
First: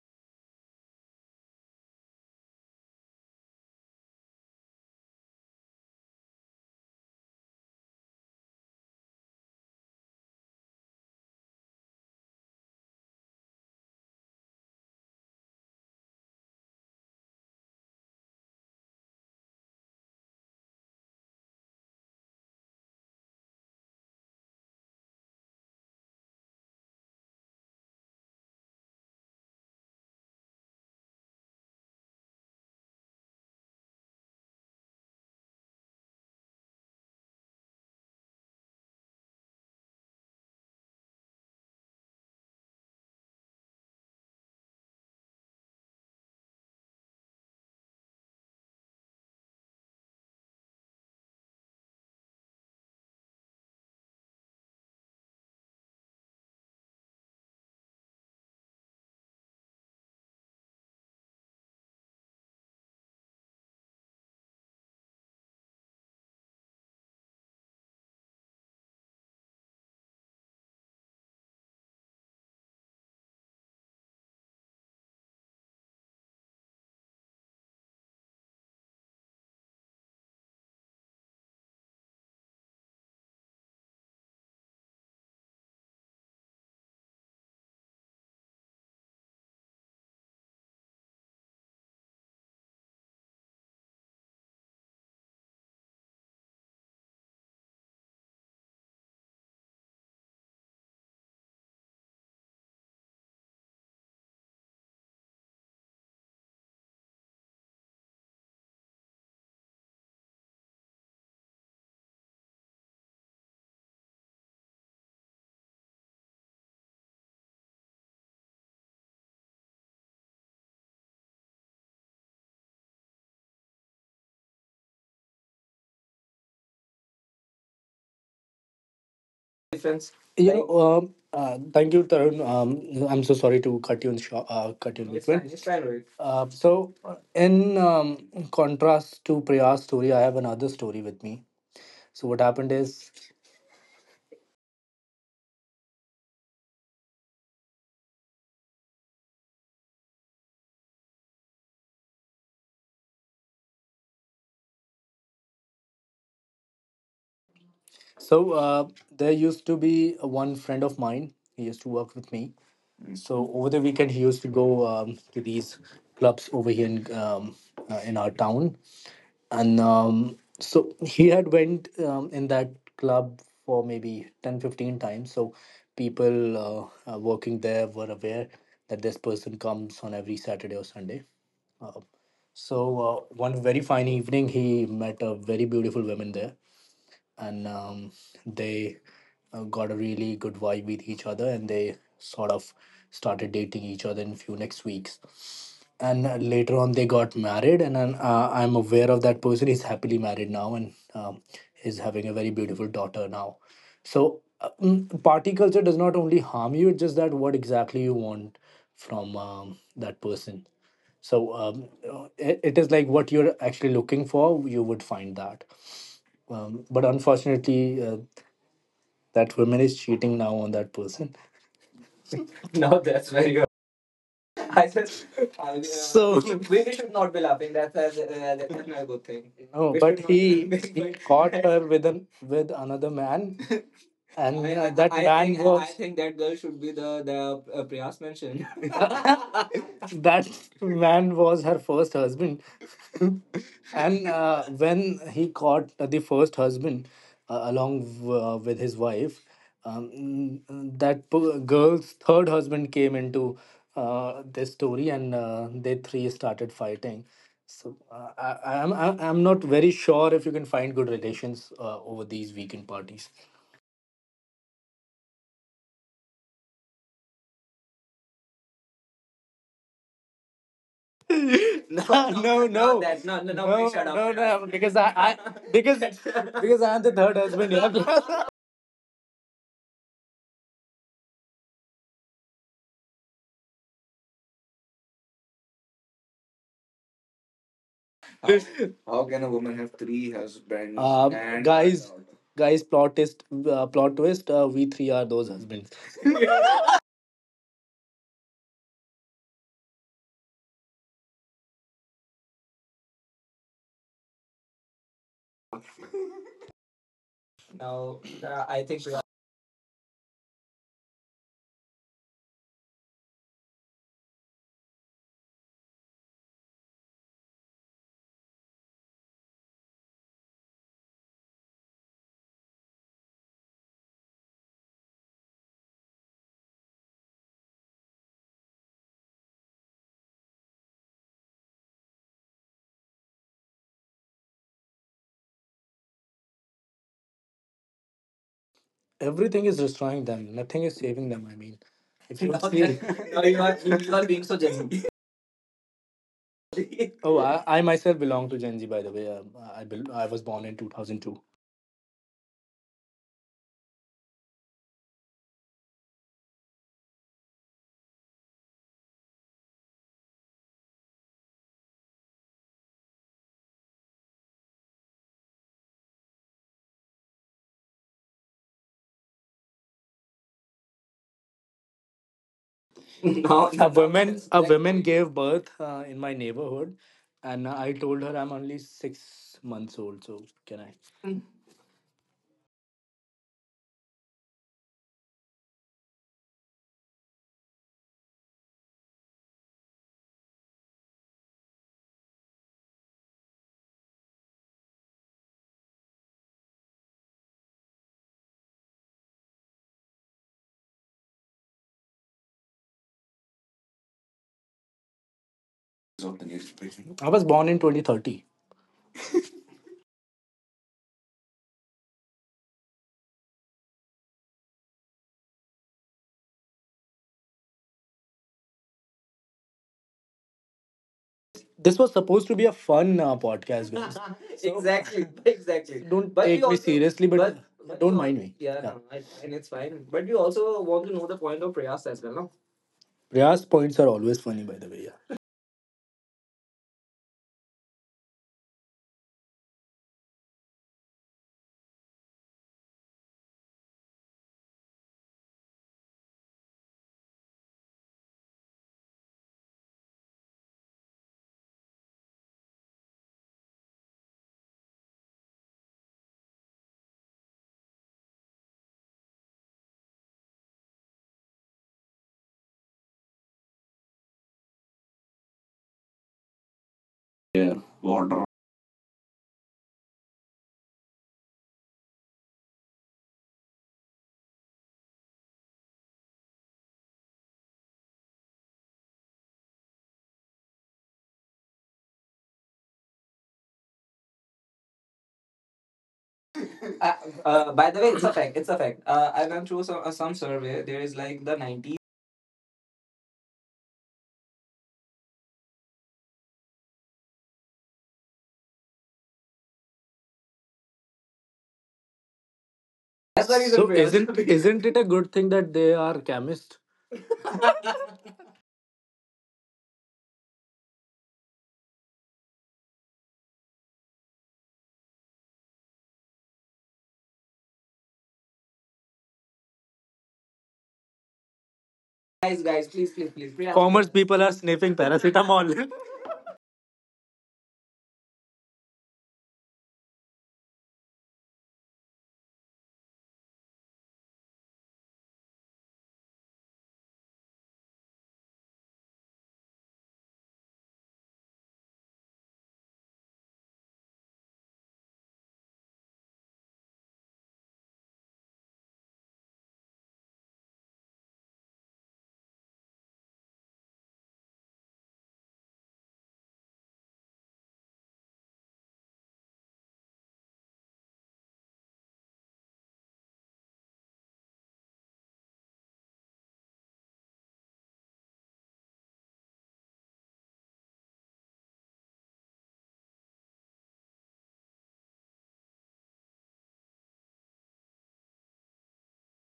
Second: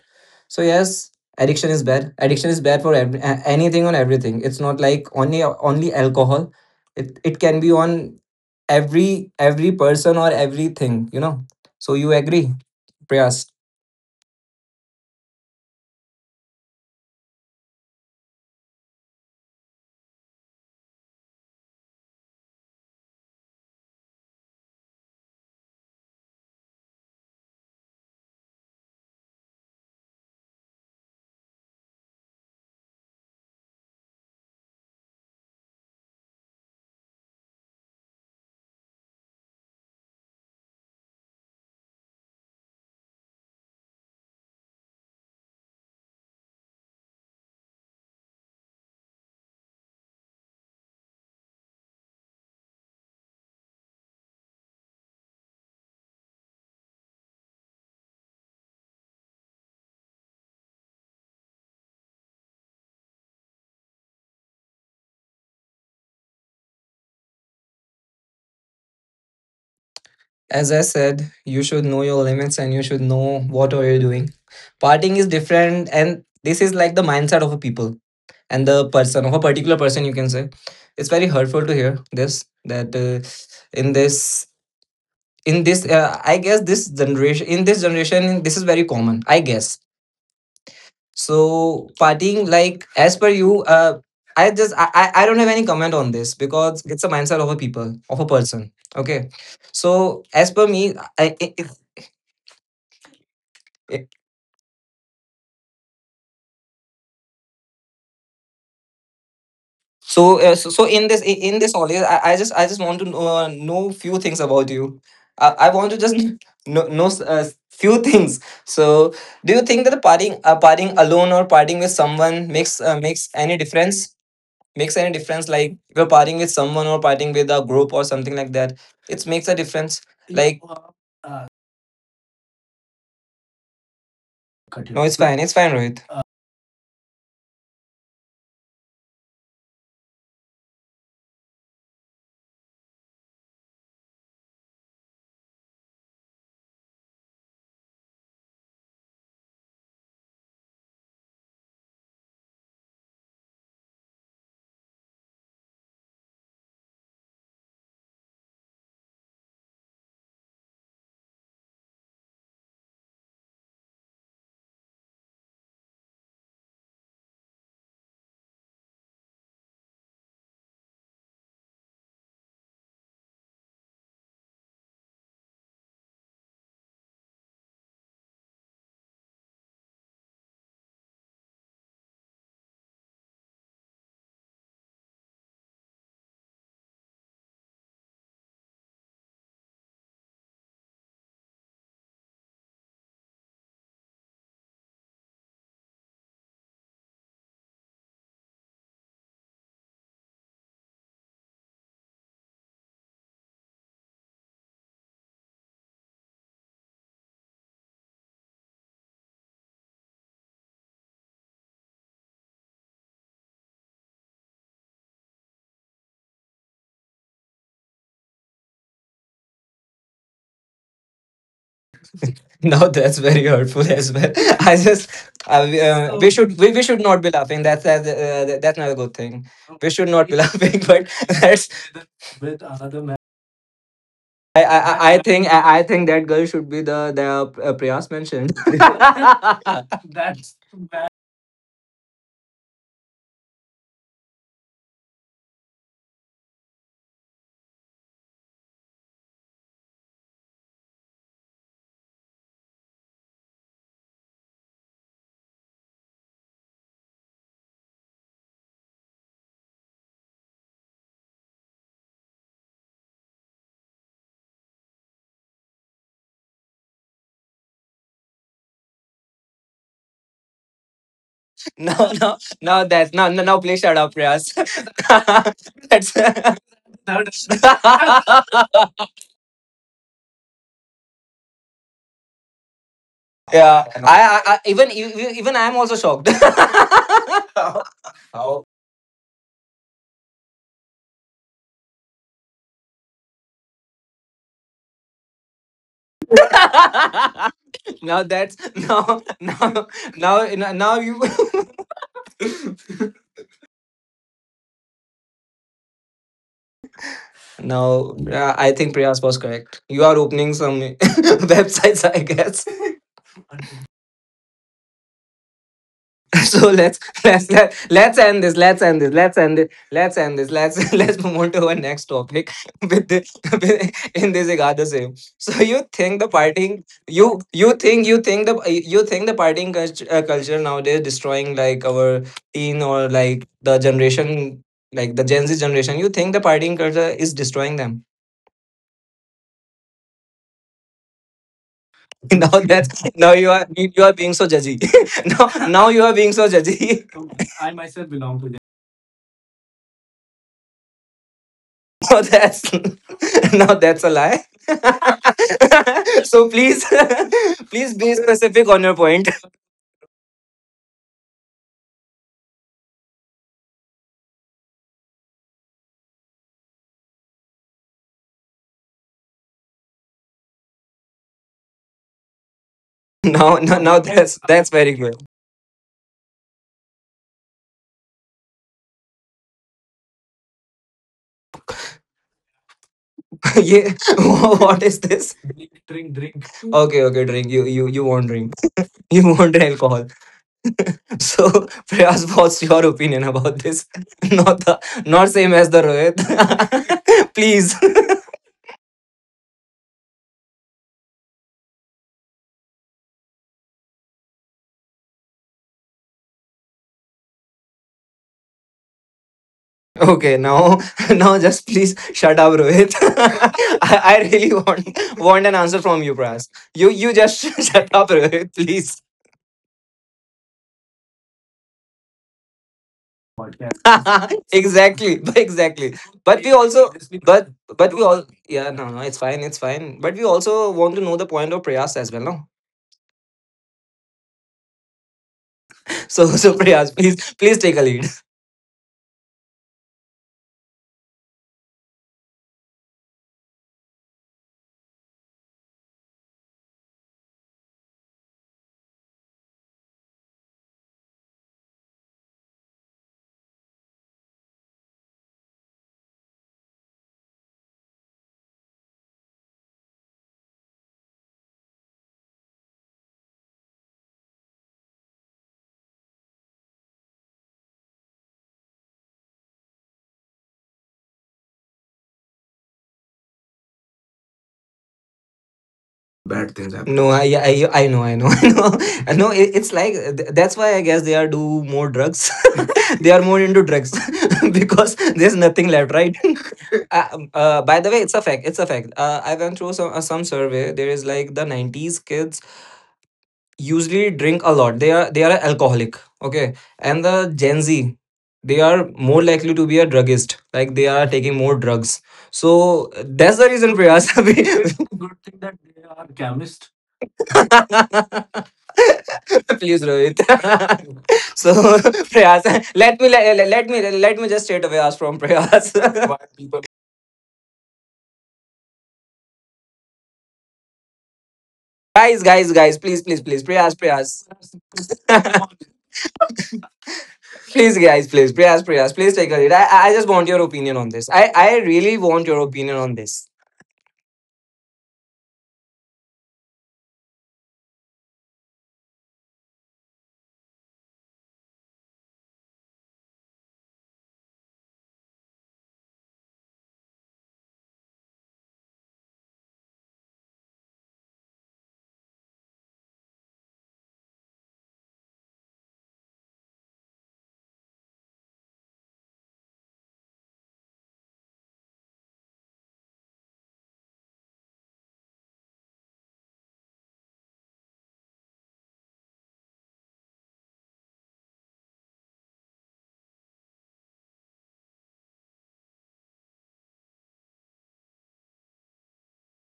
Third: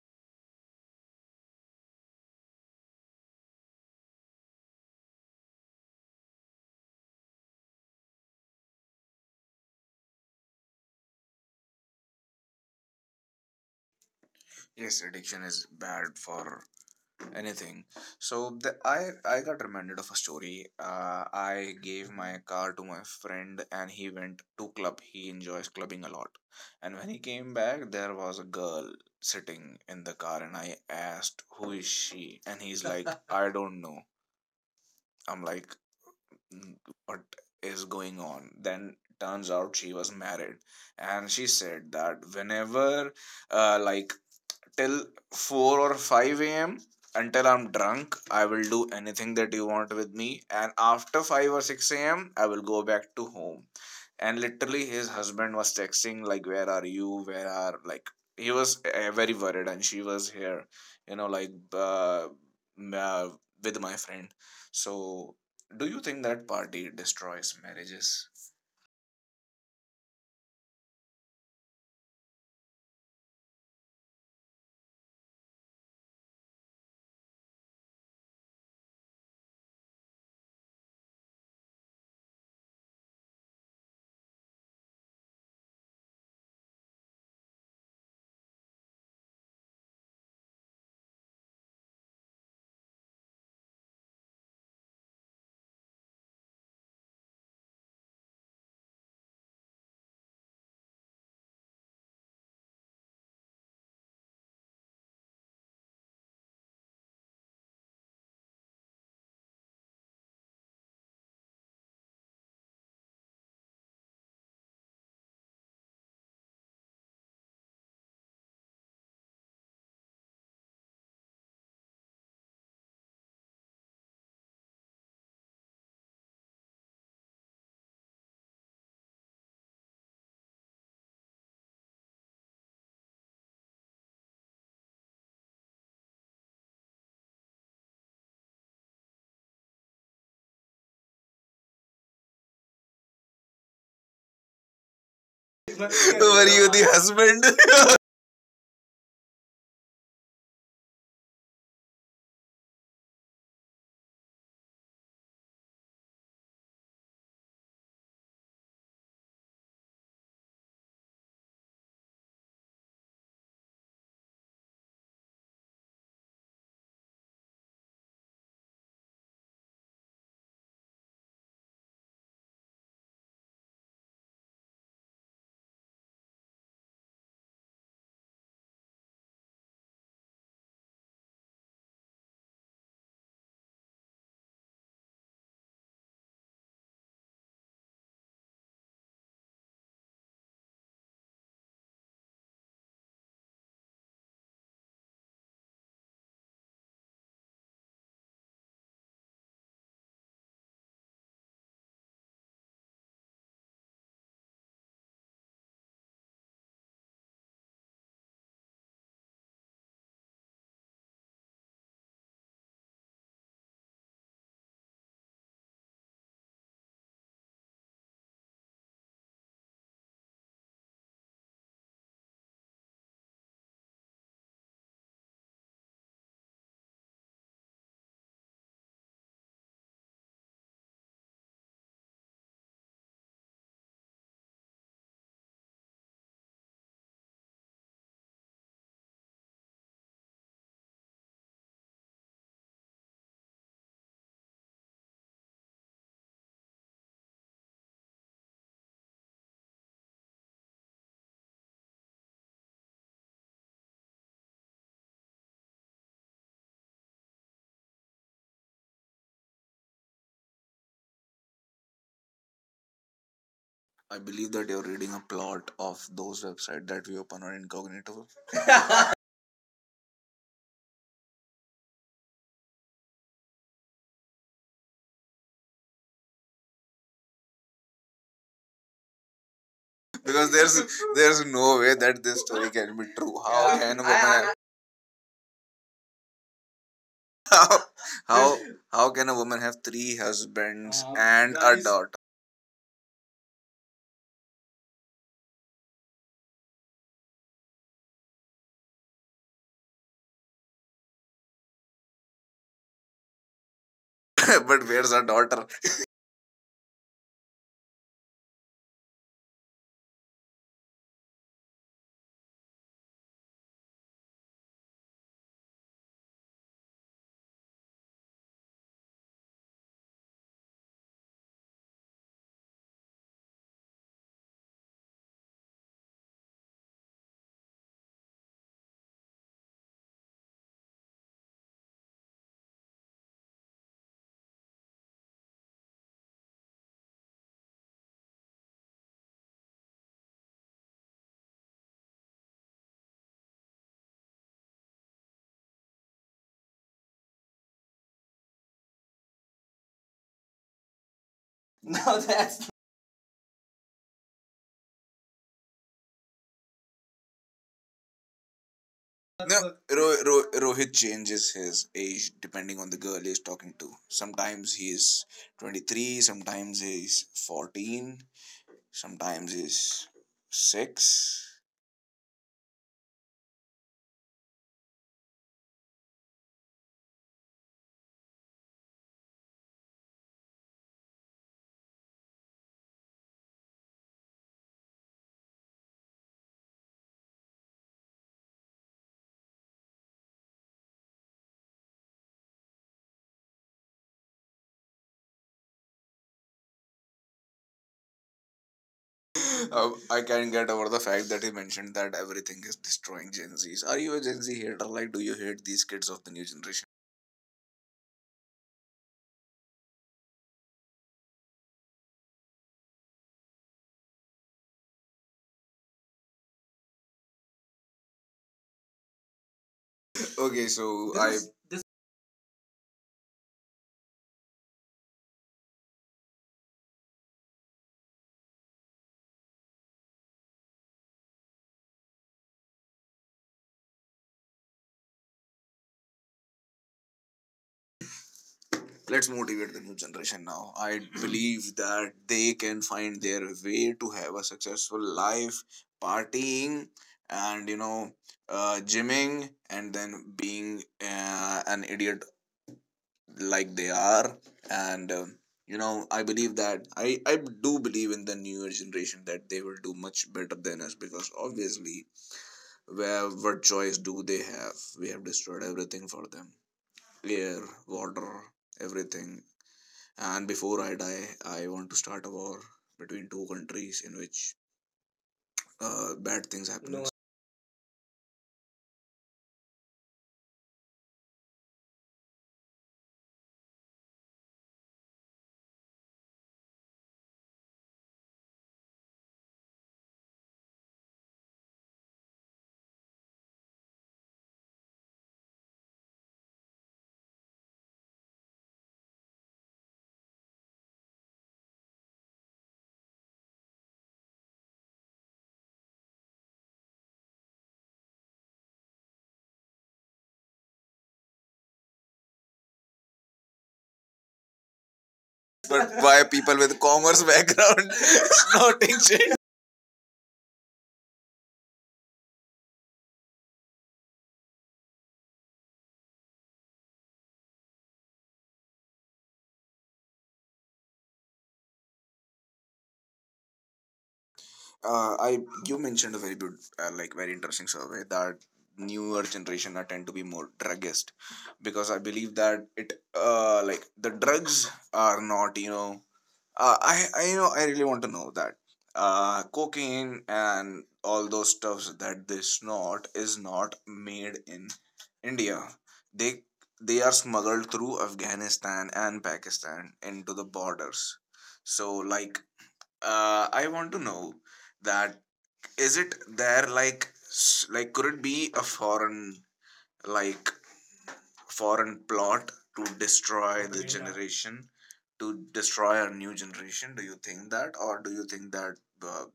Speaker 1: So yes, addiction is bad. Addiction is bad for anything on everything. It's not like only alcohol. It can be on every person or everything. You know. So you agree, Priyas?
Speaker 2: Yes, addiction is bad for anything. So the, I got reminded of a story. I gave my car to my friend and he went to club. He enjoys clubbing a lot, and when he came back, there was a girl sitting in the car, and I asked, who is she? And he's like, I don't know. I'm like, what is going on then? Turns out she was married, and she said that whenever like till 4 or 5 a.m., until I'm drunk, I will do anything that you want with me. And after 5 or 6 a.m., I will go back to home. And literally, his husband was texting, like, where are you? Where are, like, he was very worried. And she was here, you know, like, uh, with my friend. So do you think that party destroys marriages?
Speaker 1: As I said, you should know your limits and you should know what are you doing. Partying is different, and this is like the mindset of a people and the person of a particular person. You can say it's very hurtful to hear this that in this in this I guess this generation, in this generation this is very common. I guess so. Partying like as per you, I just I don't have any comment on this because it's a mindset of a people of a person. Okay, so as per me, I, So, so, so in this all, I just want to know few things about you. I want to just know few things. So, do you think that the partying, partying alone or partying with someone makes makes any difference? Makes any difference? Like if you're partying with someone or partying with a group or something like that, it makes a difference.
Speaker 3: defense, you
Speaker 1: Like,
Speaker 3: know, thank you, Tarun. I'm so sorry to cut you in short, cut you
Speaker 1: no,
Speaker 3: in
Speaker 1: it's
Speaker 3: It's between.
Speaker 1: fine,
Speaker 3: Fine, it's fine, Rohit.
Speaker 1: Rohit.
Speaker 3: So in contrast to Priya's story, I have another story with me. So what happened is,
Speaker 2: Were you the husband?
Speaker 3: so there used to be one friend of mine. He used to work with me. So over the weekend, he used to go to these clubs over here in our town, and so he had went in that club for maybe 10, 15 times. So people working there were aware that this person comes on every Saturday or Sunday. uh, One very fine evening, he met a very beautiful woman there, and they got a really good vibe with each other, and they sort of started dating each other in few next weeks, and later on they got married. And then, I'm aware of that person, he's happily married now and is having a very beautiful daughter now. So party culture does not only harm you. It's just that what exactly you want from that person. So it is like what you're actually looking for, you would find that. But unfortunately, that woman is cheating now on that person.
Speaker 1: No,
Speaker 3: No,
Speaker 1: that's
Speaker 3: that's
Speaker 1: very
Speaker 3: very good.
Speaker 1: hurtful as well. I
Speaker 3: I
Speaker 1: just
Speaker 3: just,
Speaker 1: I,
Speaker 3: I mean, uh,
Speaker 1: we
Speaker 3: so
Speaker 1: So should we
Speaker 3: we
Speaker 1: should
Speaker 3: should
Speaker 1: not
Speaker 3: not
Speaker 1: be
Speaker 3: be
Speaker 1: laughing.
Speaker 3: laughing.
Speaker 1: That's
Speaker 3: That's a,
Speaker 1: that's uh, that's
Speaker 3: that's
Speaker 1: not a
Speaker 3: not a
Speaker 1: good
Speaker 3: good
Speaker 1: thing.
Speaker 3: thing.
Speaker 1: um,
Speaker 3: No,
Speaker 1: We
Speaker 3: we
Speaker 1: should
Speaker 3: but should
Speaker 1: not
Speaker 3: not-
Speaker 1: be laughing. But
Speaker 3: he caught
Speaker 1: that's
Speaker 3: her with an with another man. And I, that I band think
Speaker 1: I
Speaker 3: was I
Speaker 1: think
Speaker 3: think
Speaker 1: that
Speaker 3: that
Speaker 1: girl
Speaker 3: girl
Speaker 1: should be
Speaker 3: should be
Speaker 1: the
Speaker 3: the
Speaker 1: Priyas
Speaker 3: Priyas
Speaker 1: mentioned.
Speaker 3: mentioned. That man was her first husband. And when he caught the first husband along with his wife, um, that girl's third husband came into this story, and they three started fighting. So I, I'm not very sure if you can find good relations over these weekend parties.
Speaker 2: I believe that you're reading a plot of those website that we open on incognito.
Speaker 3: No, no,
Speaker 1: no no
Speaker 3: not
Speaker 1: no,
Speaker 3: no,
Speaker 1: that's
Speaker 3: that.
Speaker 1: no
Speaker 3: No,
Speaker 1: no
Speaker 3: no,
Speaker 1: no
Speaker 3: no. Please,
Speaker 1: please
Speaker 3: no,
Speaker 1: shut
Speaker 3: shut
Speaker 1: up,
Speaker 3: up, no,
Speaker 1: Priyas.
Speaker 3: no, because I because
Speaker 1: that's
Speaker 3: because I'm the third husband, you know.
Speaker 2: Because there's no way that this story can be true. How— yeah—
Speaker 1: yeah.
Speaker 2: can
Speaker 1: I,
Speaker 2: a woman
Speaker 1: I,
Speaker 2: have,
Speaker 1: I even I am also shocked.
Speaker 2: how, how
Speaker 3: how,
Speaker 2: how can
Speaker 3: how
Speaker 2: a
Speaker 3: can a
Speaker 2: woman have
Speaker 3: woman have
Speaker 2: three
Speaker 3: three
Speaker 2: husbands?
Speaker 3: husbands? Um,
Speaker 2: And
Speaker 3: and
Speaker 2: that a daughter?
Speaker 3: guys, guys, plot twist, plot twist. We three are those husbands.
Speaker 1: Now that's now now now now you
Speaker 2: But where's her daughter?
Speaker 1: now
Speaker 3: Now,
Speaker 1: I
Speaker 3: I
Speaker 1: think
Speaker 3: think we
Speaker 1: Priyas
Speaker 3: are.
Speaker 1: was correct. You are opening some websites, I guess. So let's end this let's end this let's end it let's end this let's Let's move on to our next topic with, the, with in this igada same. So you think the partying you you think you think the you think the partying culture nowadays destroying like our teen or like the generation, like the Gen Z generation, you think the partying culture is destroying them?
Speaker 3: Everything is destroying them. Nothing is saving them. I mean, if you
Speaker 1: Now
Speaker 3: now, see,
Speaker 1: that's now
Speaker 3: now
Speaker 1: you
Speaker 3: you
Speaker 1: are
Speaker 3: are
Speaker 1: being
Speaker 3: being
Speaker 1: so
Speaker 3: so
Speaker 1: judgy.
Speaker 3: generous.
Speaker 1: Now you are being so judgy.
Speaker 3: Oh, I myself belong to Gen Z, by the way. I was born in 2002.
Speaker 1: No,
Speaker 2: No, that's not—
Speaker 1: that's now that's a lie. So please, please be specific on your point.
Speaker 2: no, Ro-, Ro-, Rohit changes his age depending on the girl he's talking to. Sometimes he's 23, sometimes he's 14, sometimes he's 6.
Speaker 1: Now,
Speaker 3: Now, a now woman
Speaker 1: that's
Speaker 3: a like
Speaker 1: very
Speaker 3: woman
Speaker 1: good.
Speaker 3: gave birth in my neighborhood, and I told her I'm only 6 months old, so can I?
Speaker 1: Yeah, what is this? Okay, okay, drink. You won't drink. You won't drink alcohol. So, Prayas, what's your opinion about this? Not the, not same as the Rohit. Please.
Speaker 2: I can't get over the fact that he mentioned that everything is destroying Gen Zs. Are you a Gen Z hater? Like, do you hate these kids of the new generation?
Speaker 3: I was born in 2030.
Speaker 1: Okay, now now just please shut up, Rohit. I really want an answer from you, Pras. You just shut up, Rohit, please.
Speaker 2: Okay, so I— this—
Speaker 3: This was supposed to be a fun podcast, guys. So
Speaker 1: Exactly,
Speaker 3: exactly,
Speaker 1: but exactly.
Speaker 3: exactly, don't but
Speaker 1: But
Speaker 3: we
Speaker 1: we
Speaker 3: take me also
Speaker 1: also,
Speaker 3: seriously,
Speaker 1: but but
Speaker 3: but
Speaker 1: we
Speaker 3: don't also
Speaker 1: all,
Speaker 3: mind also me,
Speaker 1: yeah,
Speaker 3: yeah, yeah,
Speaker 1: no,
Speaker 3: no, I,
Speaker 1: it's fine,
Speaker 3: and it's fine.
Speaker 1: but
Speaker 3: But
Speaker 1: we
Speaker 3: we
Speaker 1: also
Speaker 3: also
Speaker 1: want
Speaker 3: want
Speaker 1: to
Speaker 3: to
Speaker 1: know
Speaker 3: know
Speaker 1: the
Speaker 3: the
Speaker 1: point
Speaker 3: point
Speaker 1: of
Speaker 3: of
Speaker 1: Prayas
Speaker 3: Prayas
Speaker 1: as
Speaker 3: as
Speaker 1: well,
Speaker 3: well,
Speaker 1: no?
Speaker 3: no? Priyas points are always funny, by the way. Yeah.
Speaker 1: So Prayas, please take a lead.
Speaker 2: let's motivate the new generation now. I believe that they can find their way to have a successful life, partying, and, you know, gymming, and then being an idiot like they are. And um, you know, I believe that I do believe in the newer generation that they will do much better than us, because obviously, where, what choice do they have? We have destroyed everything for them. Air,
Speaker 3: Yeah,
Speaker 2: water,
Speaker 3: water.
Speaker 2: everything. And before I die, I want to start a war between two countries in which bad things happen.
Speaker 1: No,
Speaker 2: No.
Speaker 1: I know, I know. No, it's like that's why I guess they are do more drugs. They are more into drugs. Because there's nothing left, right?
Speaker 3: Uh,
Speaker 1: By
Speaker 3: by
Speaker 1: the
Speaker 3: the
Speaker 1: way,
Speaker 3: way,
Speaker 1: it's
Speaker 3: it's
Speaker 1: a
Speaker 3: a
Speaker 1: fact.
Speaker 3: fact.
Speaker 1: It's a
Speaker 3: It's a
Speaker 1: fact.
Speaker 3: fact.
Speaker 1: I
Speaker 3: I
Speaker 1: went
Speaker 3: went
Speaker 1: through
Speaker 3: through
Speaker 1: some
Speaker 3: some
Speaker 1: survey.
Speaker 3: survey.
Speaker 1: There
Speaker 3: There
Speaker 1: is
Speaker 3: is
Speaker 1: like
Speaker 3: like
Speaker 1: the
Speaker 3: the 90.
Speaker 1: 90s kids usually drink a lot. They are, they are alcoholic. Okay. And the Gen Z, they are more likely to be a druggist, like they are taking more drugs. So that's
Speaker 3: That's
Speaker 1: the
Speaker 3: why he's
Speaker 1: reason,
Speaker 3: a so unfair.
Speaker 1: Prayas.
Speaker 3: Isn't isn't it a good
Speaker 1: It's
Speaker 3: thing that they are chemists?
Speaker 1: please, Rohit. So Prayas, let me let, let me let me just straight away ask from Prayas.
Speaker 2: But
Speaker 1: Why
Speaker 2: why
Speaker 1: people—
Speaker 2: people with commerce background snorting shit?
Speaker 1: guys,
Speaker 3: Guys, guys,
Speaker 1: please,
Speaker 3: please, please,
Speaker 1: please,
Speaker 3: please, please.
Speaker 1: Prayas,
Speaker 3: Commerce
Speaker 1: Prayas.
Speaker 3: people are sniffing paracetamol.
Speaker 1: Please, guys, please, Prayas, please take a lead. I just want your opinion on this. I really want your opinion on this.
Speaker 2: I, you mentioned a very good, like very interesting survey that newer generation are tend to be more druggist, because I believe that it, uh, like the drugs are not, you know, I, you know, I really want to know that, cocaine and all those stuffs that they snort is not made in India. they they are smuggled through Afghanistan and Pakistan into the borders. So, like, I want to know that, is it there, like, s-, like, could it be a foreign, like, foreign plot to destroy the— yeah— generation, to destroy a new generation? Do you think that, or do you think that uh,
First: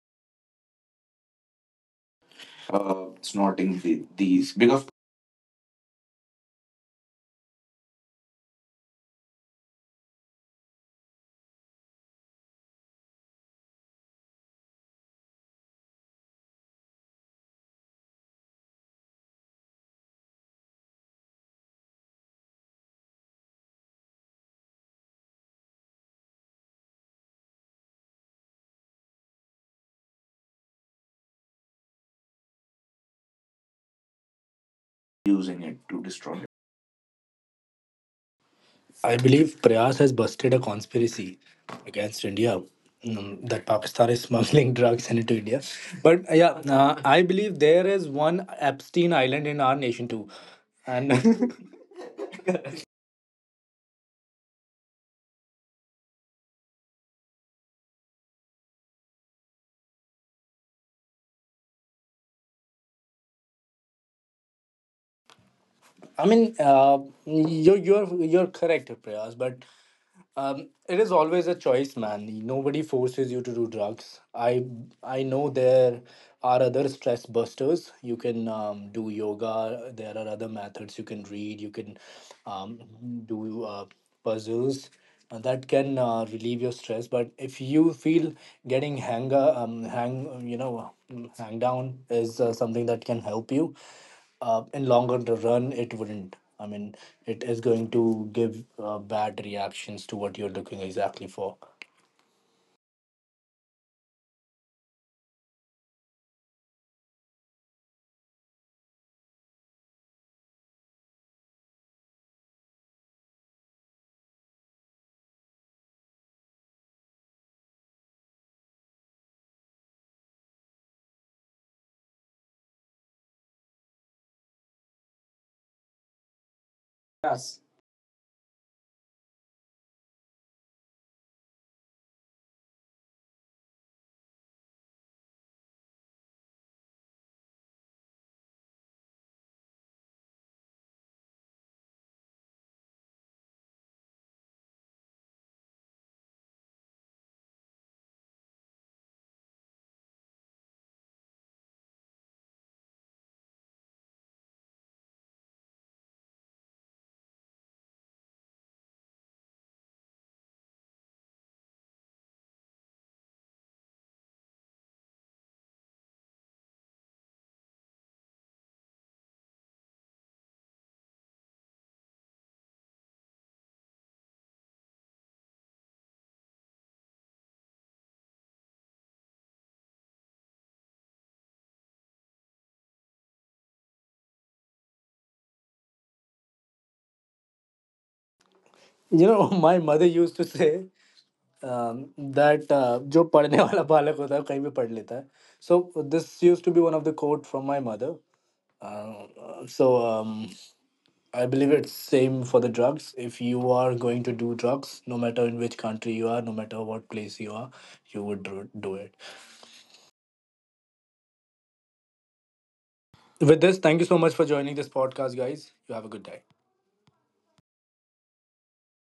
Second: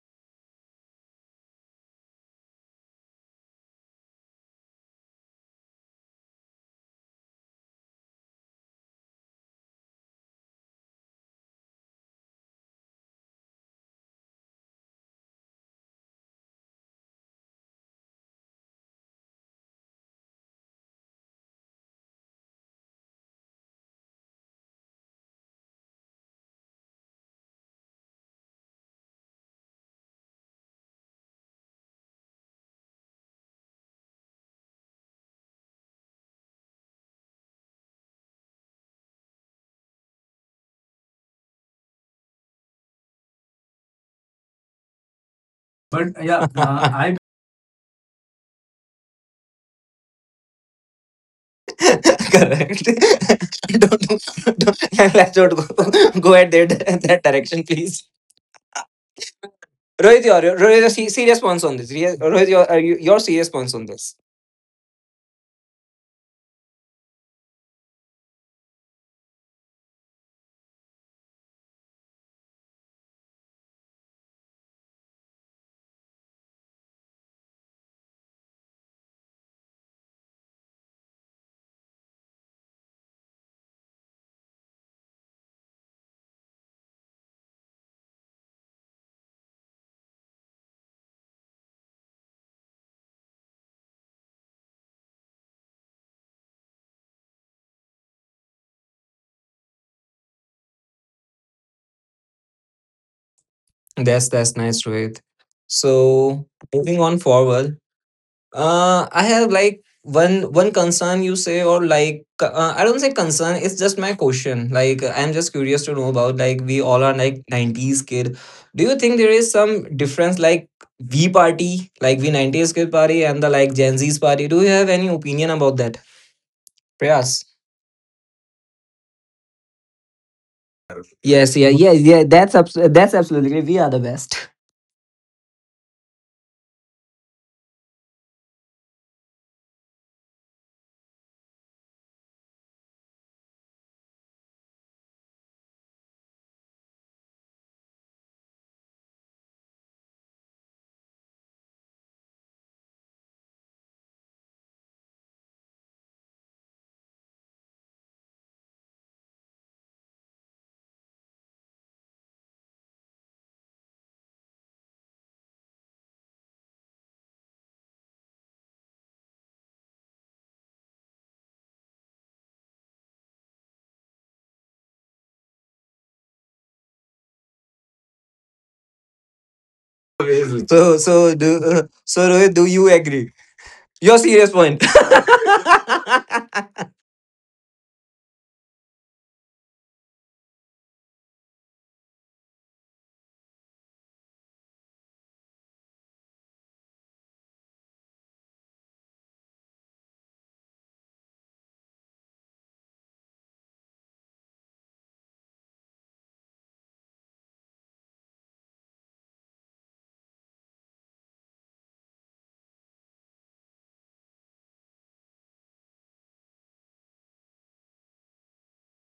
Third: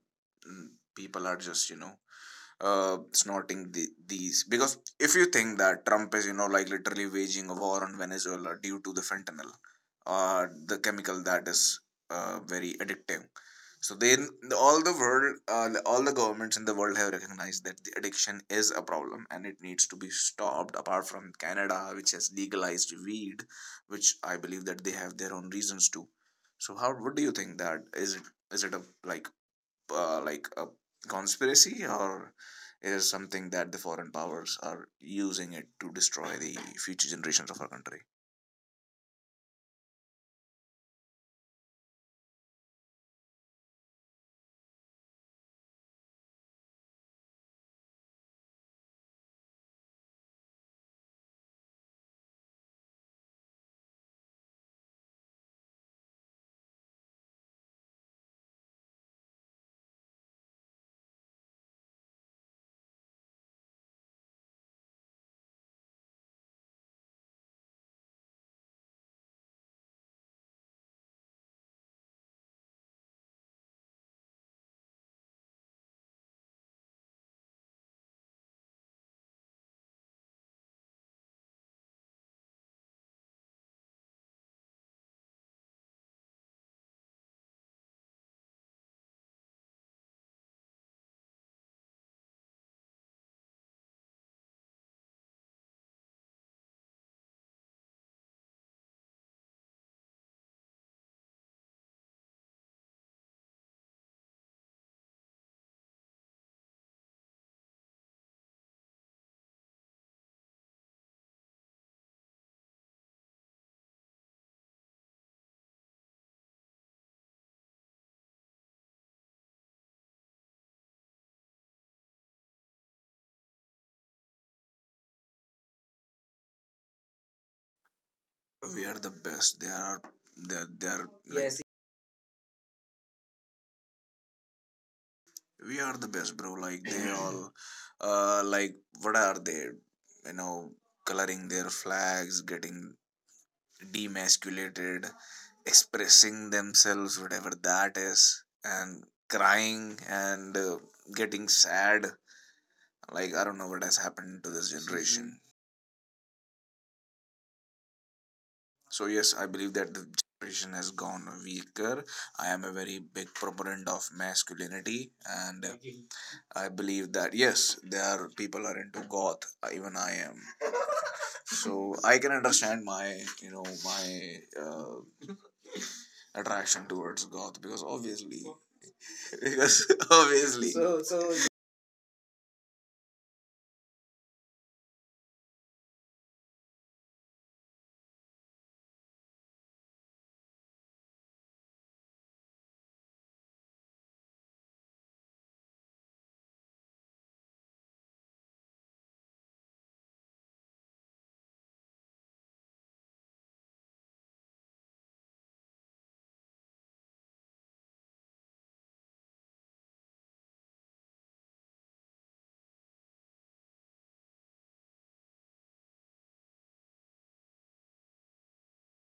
Speaker 2: mm, people are just, you know, snorting
Speaker 3: Snorting
Speaker 2: the,
Speaker 3: the,
Speaker 2: these?
Speaker 3: these
Speaker 2: Because
Speaker 3: because
Speaker 2: if you think that Trump is, you know, like literally waging a war on Venezuela due to the fentanyl, the chemical that is very addictive. So then all the world, all the governments in the world have recognized that the addiction is a problem and it needs to be stopped. Apart from Canada, which has legalized weed, which I believe that they have their own reasons to. So how, what do you think, that is it, is it a, like, like a conspiracy, or it is something that the foreign powers are using
Speaker 3: using
Speaker 2: it
Speaker 3: it
Speaker 2: to
Speaker 3: to
Speaker 2: destroy
Speaker 3: destroy it.
Speaker 2: the future generations of our country?
Speaker 3: I believe Prayas has busted a conspiracy against India, that Pakistan is smuggling drugs into India. But yeah, I believe there is one Epstein Island in our nation too. And
Speaker 1: Correct. Don't, let's not go, go at that, that direction, please. Rohit, Rohit, your serious points on this. Your serious points on this.
Speaker 3: I mean, you you're correct, Prayas, but it is always a choice, man. Nobody forces you to do drugs. I know there are other stress busters. You can do yoga. There are other methods. You can read. You can um, do puzzles that can relieve your stress. But if you feel getting hang, you know, hang down is something that can help you, in longer the run it wouldn't. I mean, it is going to give bad reactions to what you're looking exactly for.
Speaker 1: That's nice, Rohit. So moving on forward, I have like one concern, you say, or like I don't say concern. It's just my question. Like I'm just curious to know about, like, we all are like 90s kid. Do you think there is some difference like we party like we 90s kid party and the like Gen Z's party? Do you have any opinion about that, Prayas?
Speaker 3: Yes.
Speaker 2: We are the best. They are, they are, they are like, yes,
Speaker 1: Yes, yeah. That's that's absolutely. We are the best.
Speaker 2: we are the best, bro. Like, they all, like, what are they, you know, coloring their flags, getting demasculated, expressing themselves whatever that is, and crying and getting sad. Like, I don't know what has happened to this generation. So yes, I believe that the generation has gone weaker. I am a very big proponent of masculinity, and I believe that yes, there are people are into goth. Even I am, so I can understand my, you know, my uh, attraction towards goth, because obviously because obviously
Speaker 1: Amazing. So so do so Rohit, do you agree? Your serious point.
Speaker 3: You know, my mother used to say that जो पढ़ने वाला बालक होता है कहीं भी पढ़ लेता है. So this used to be one of the quote from my mother. uh, so um, I believe it's same for the drugs. If you are going to do drugs, no matter in which country you are, no matter what place you are, you would do it. With this, thank you so much for joining this podcast, guys. You have a good day.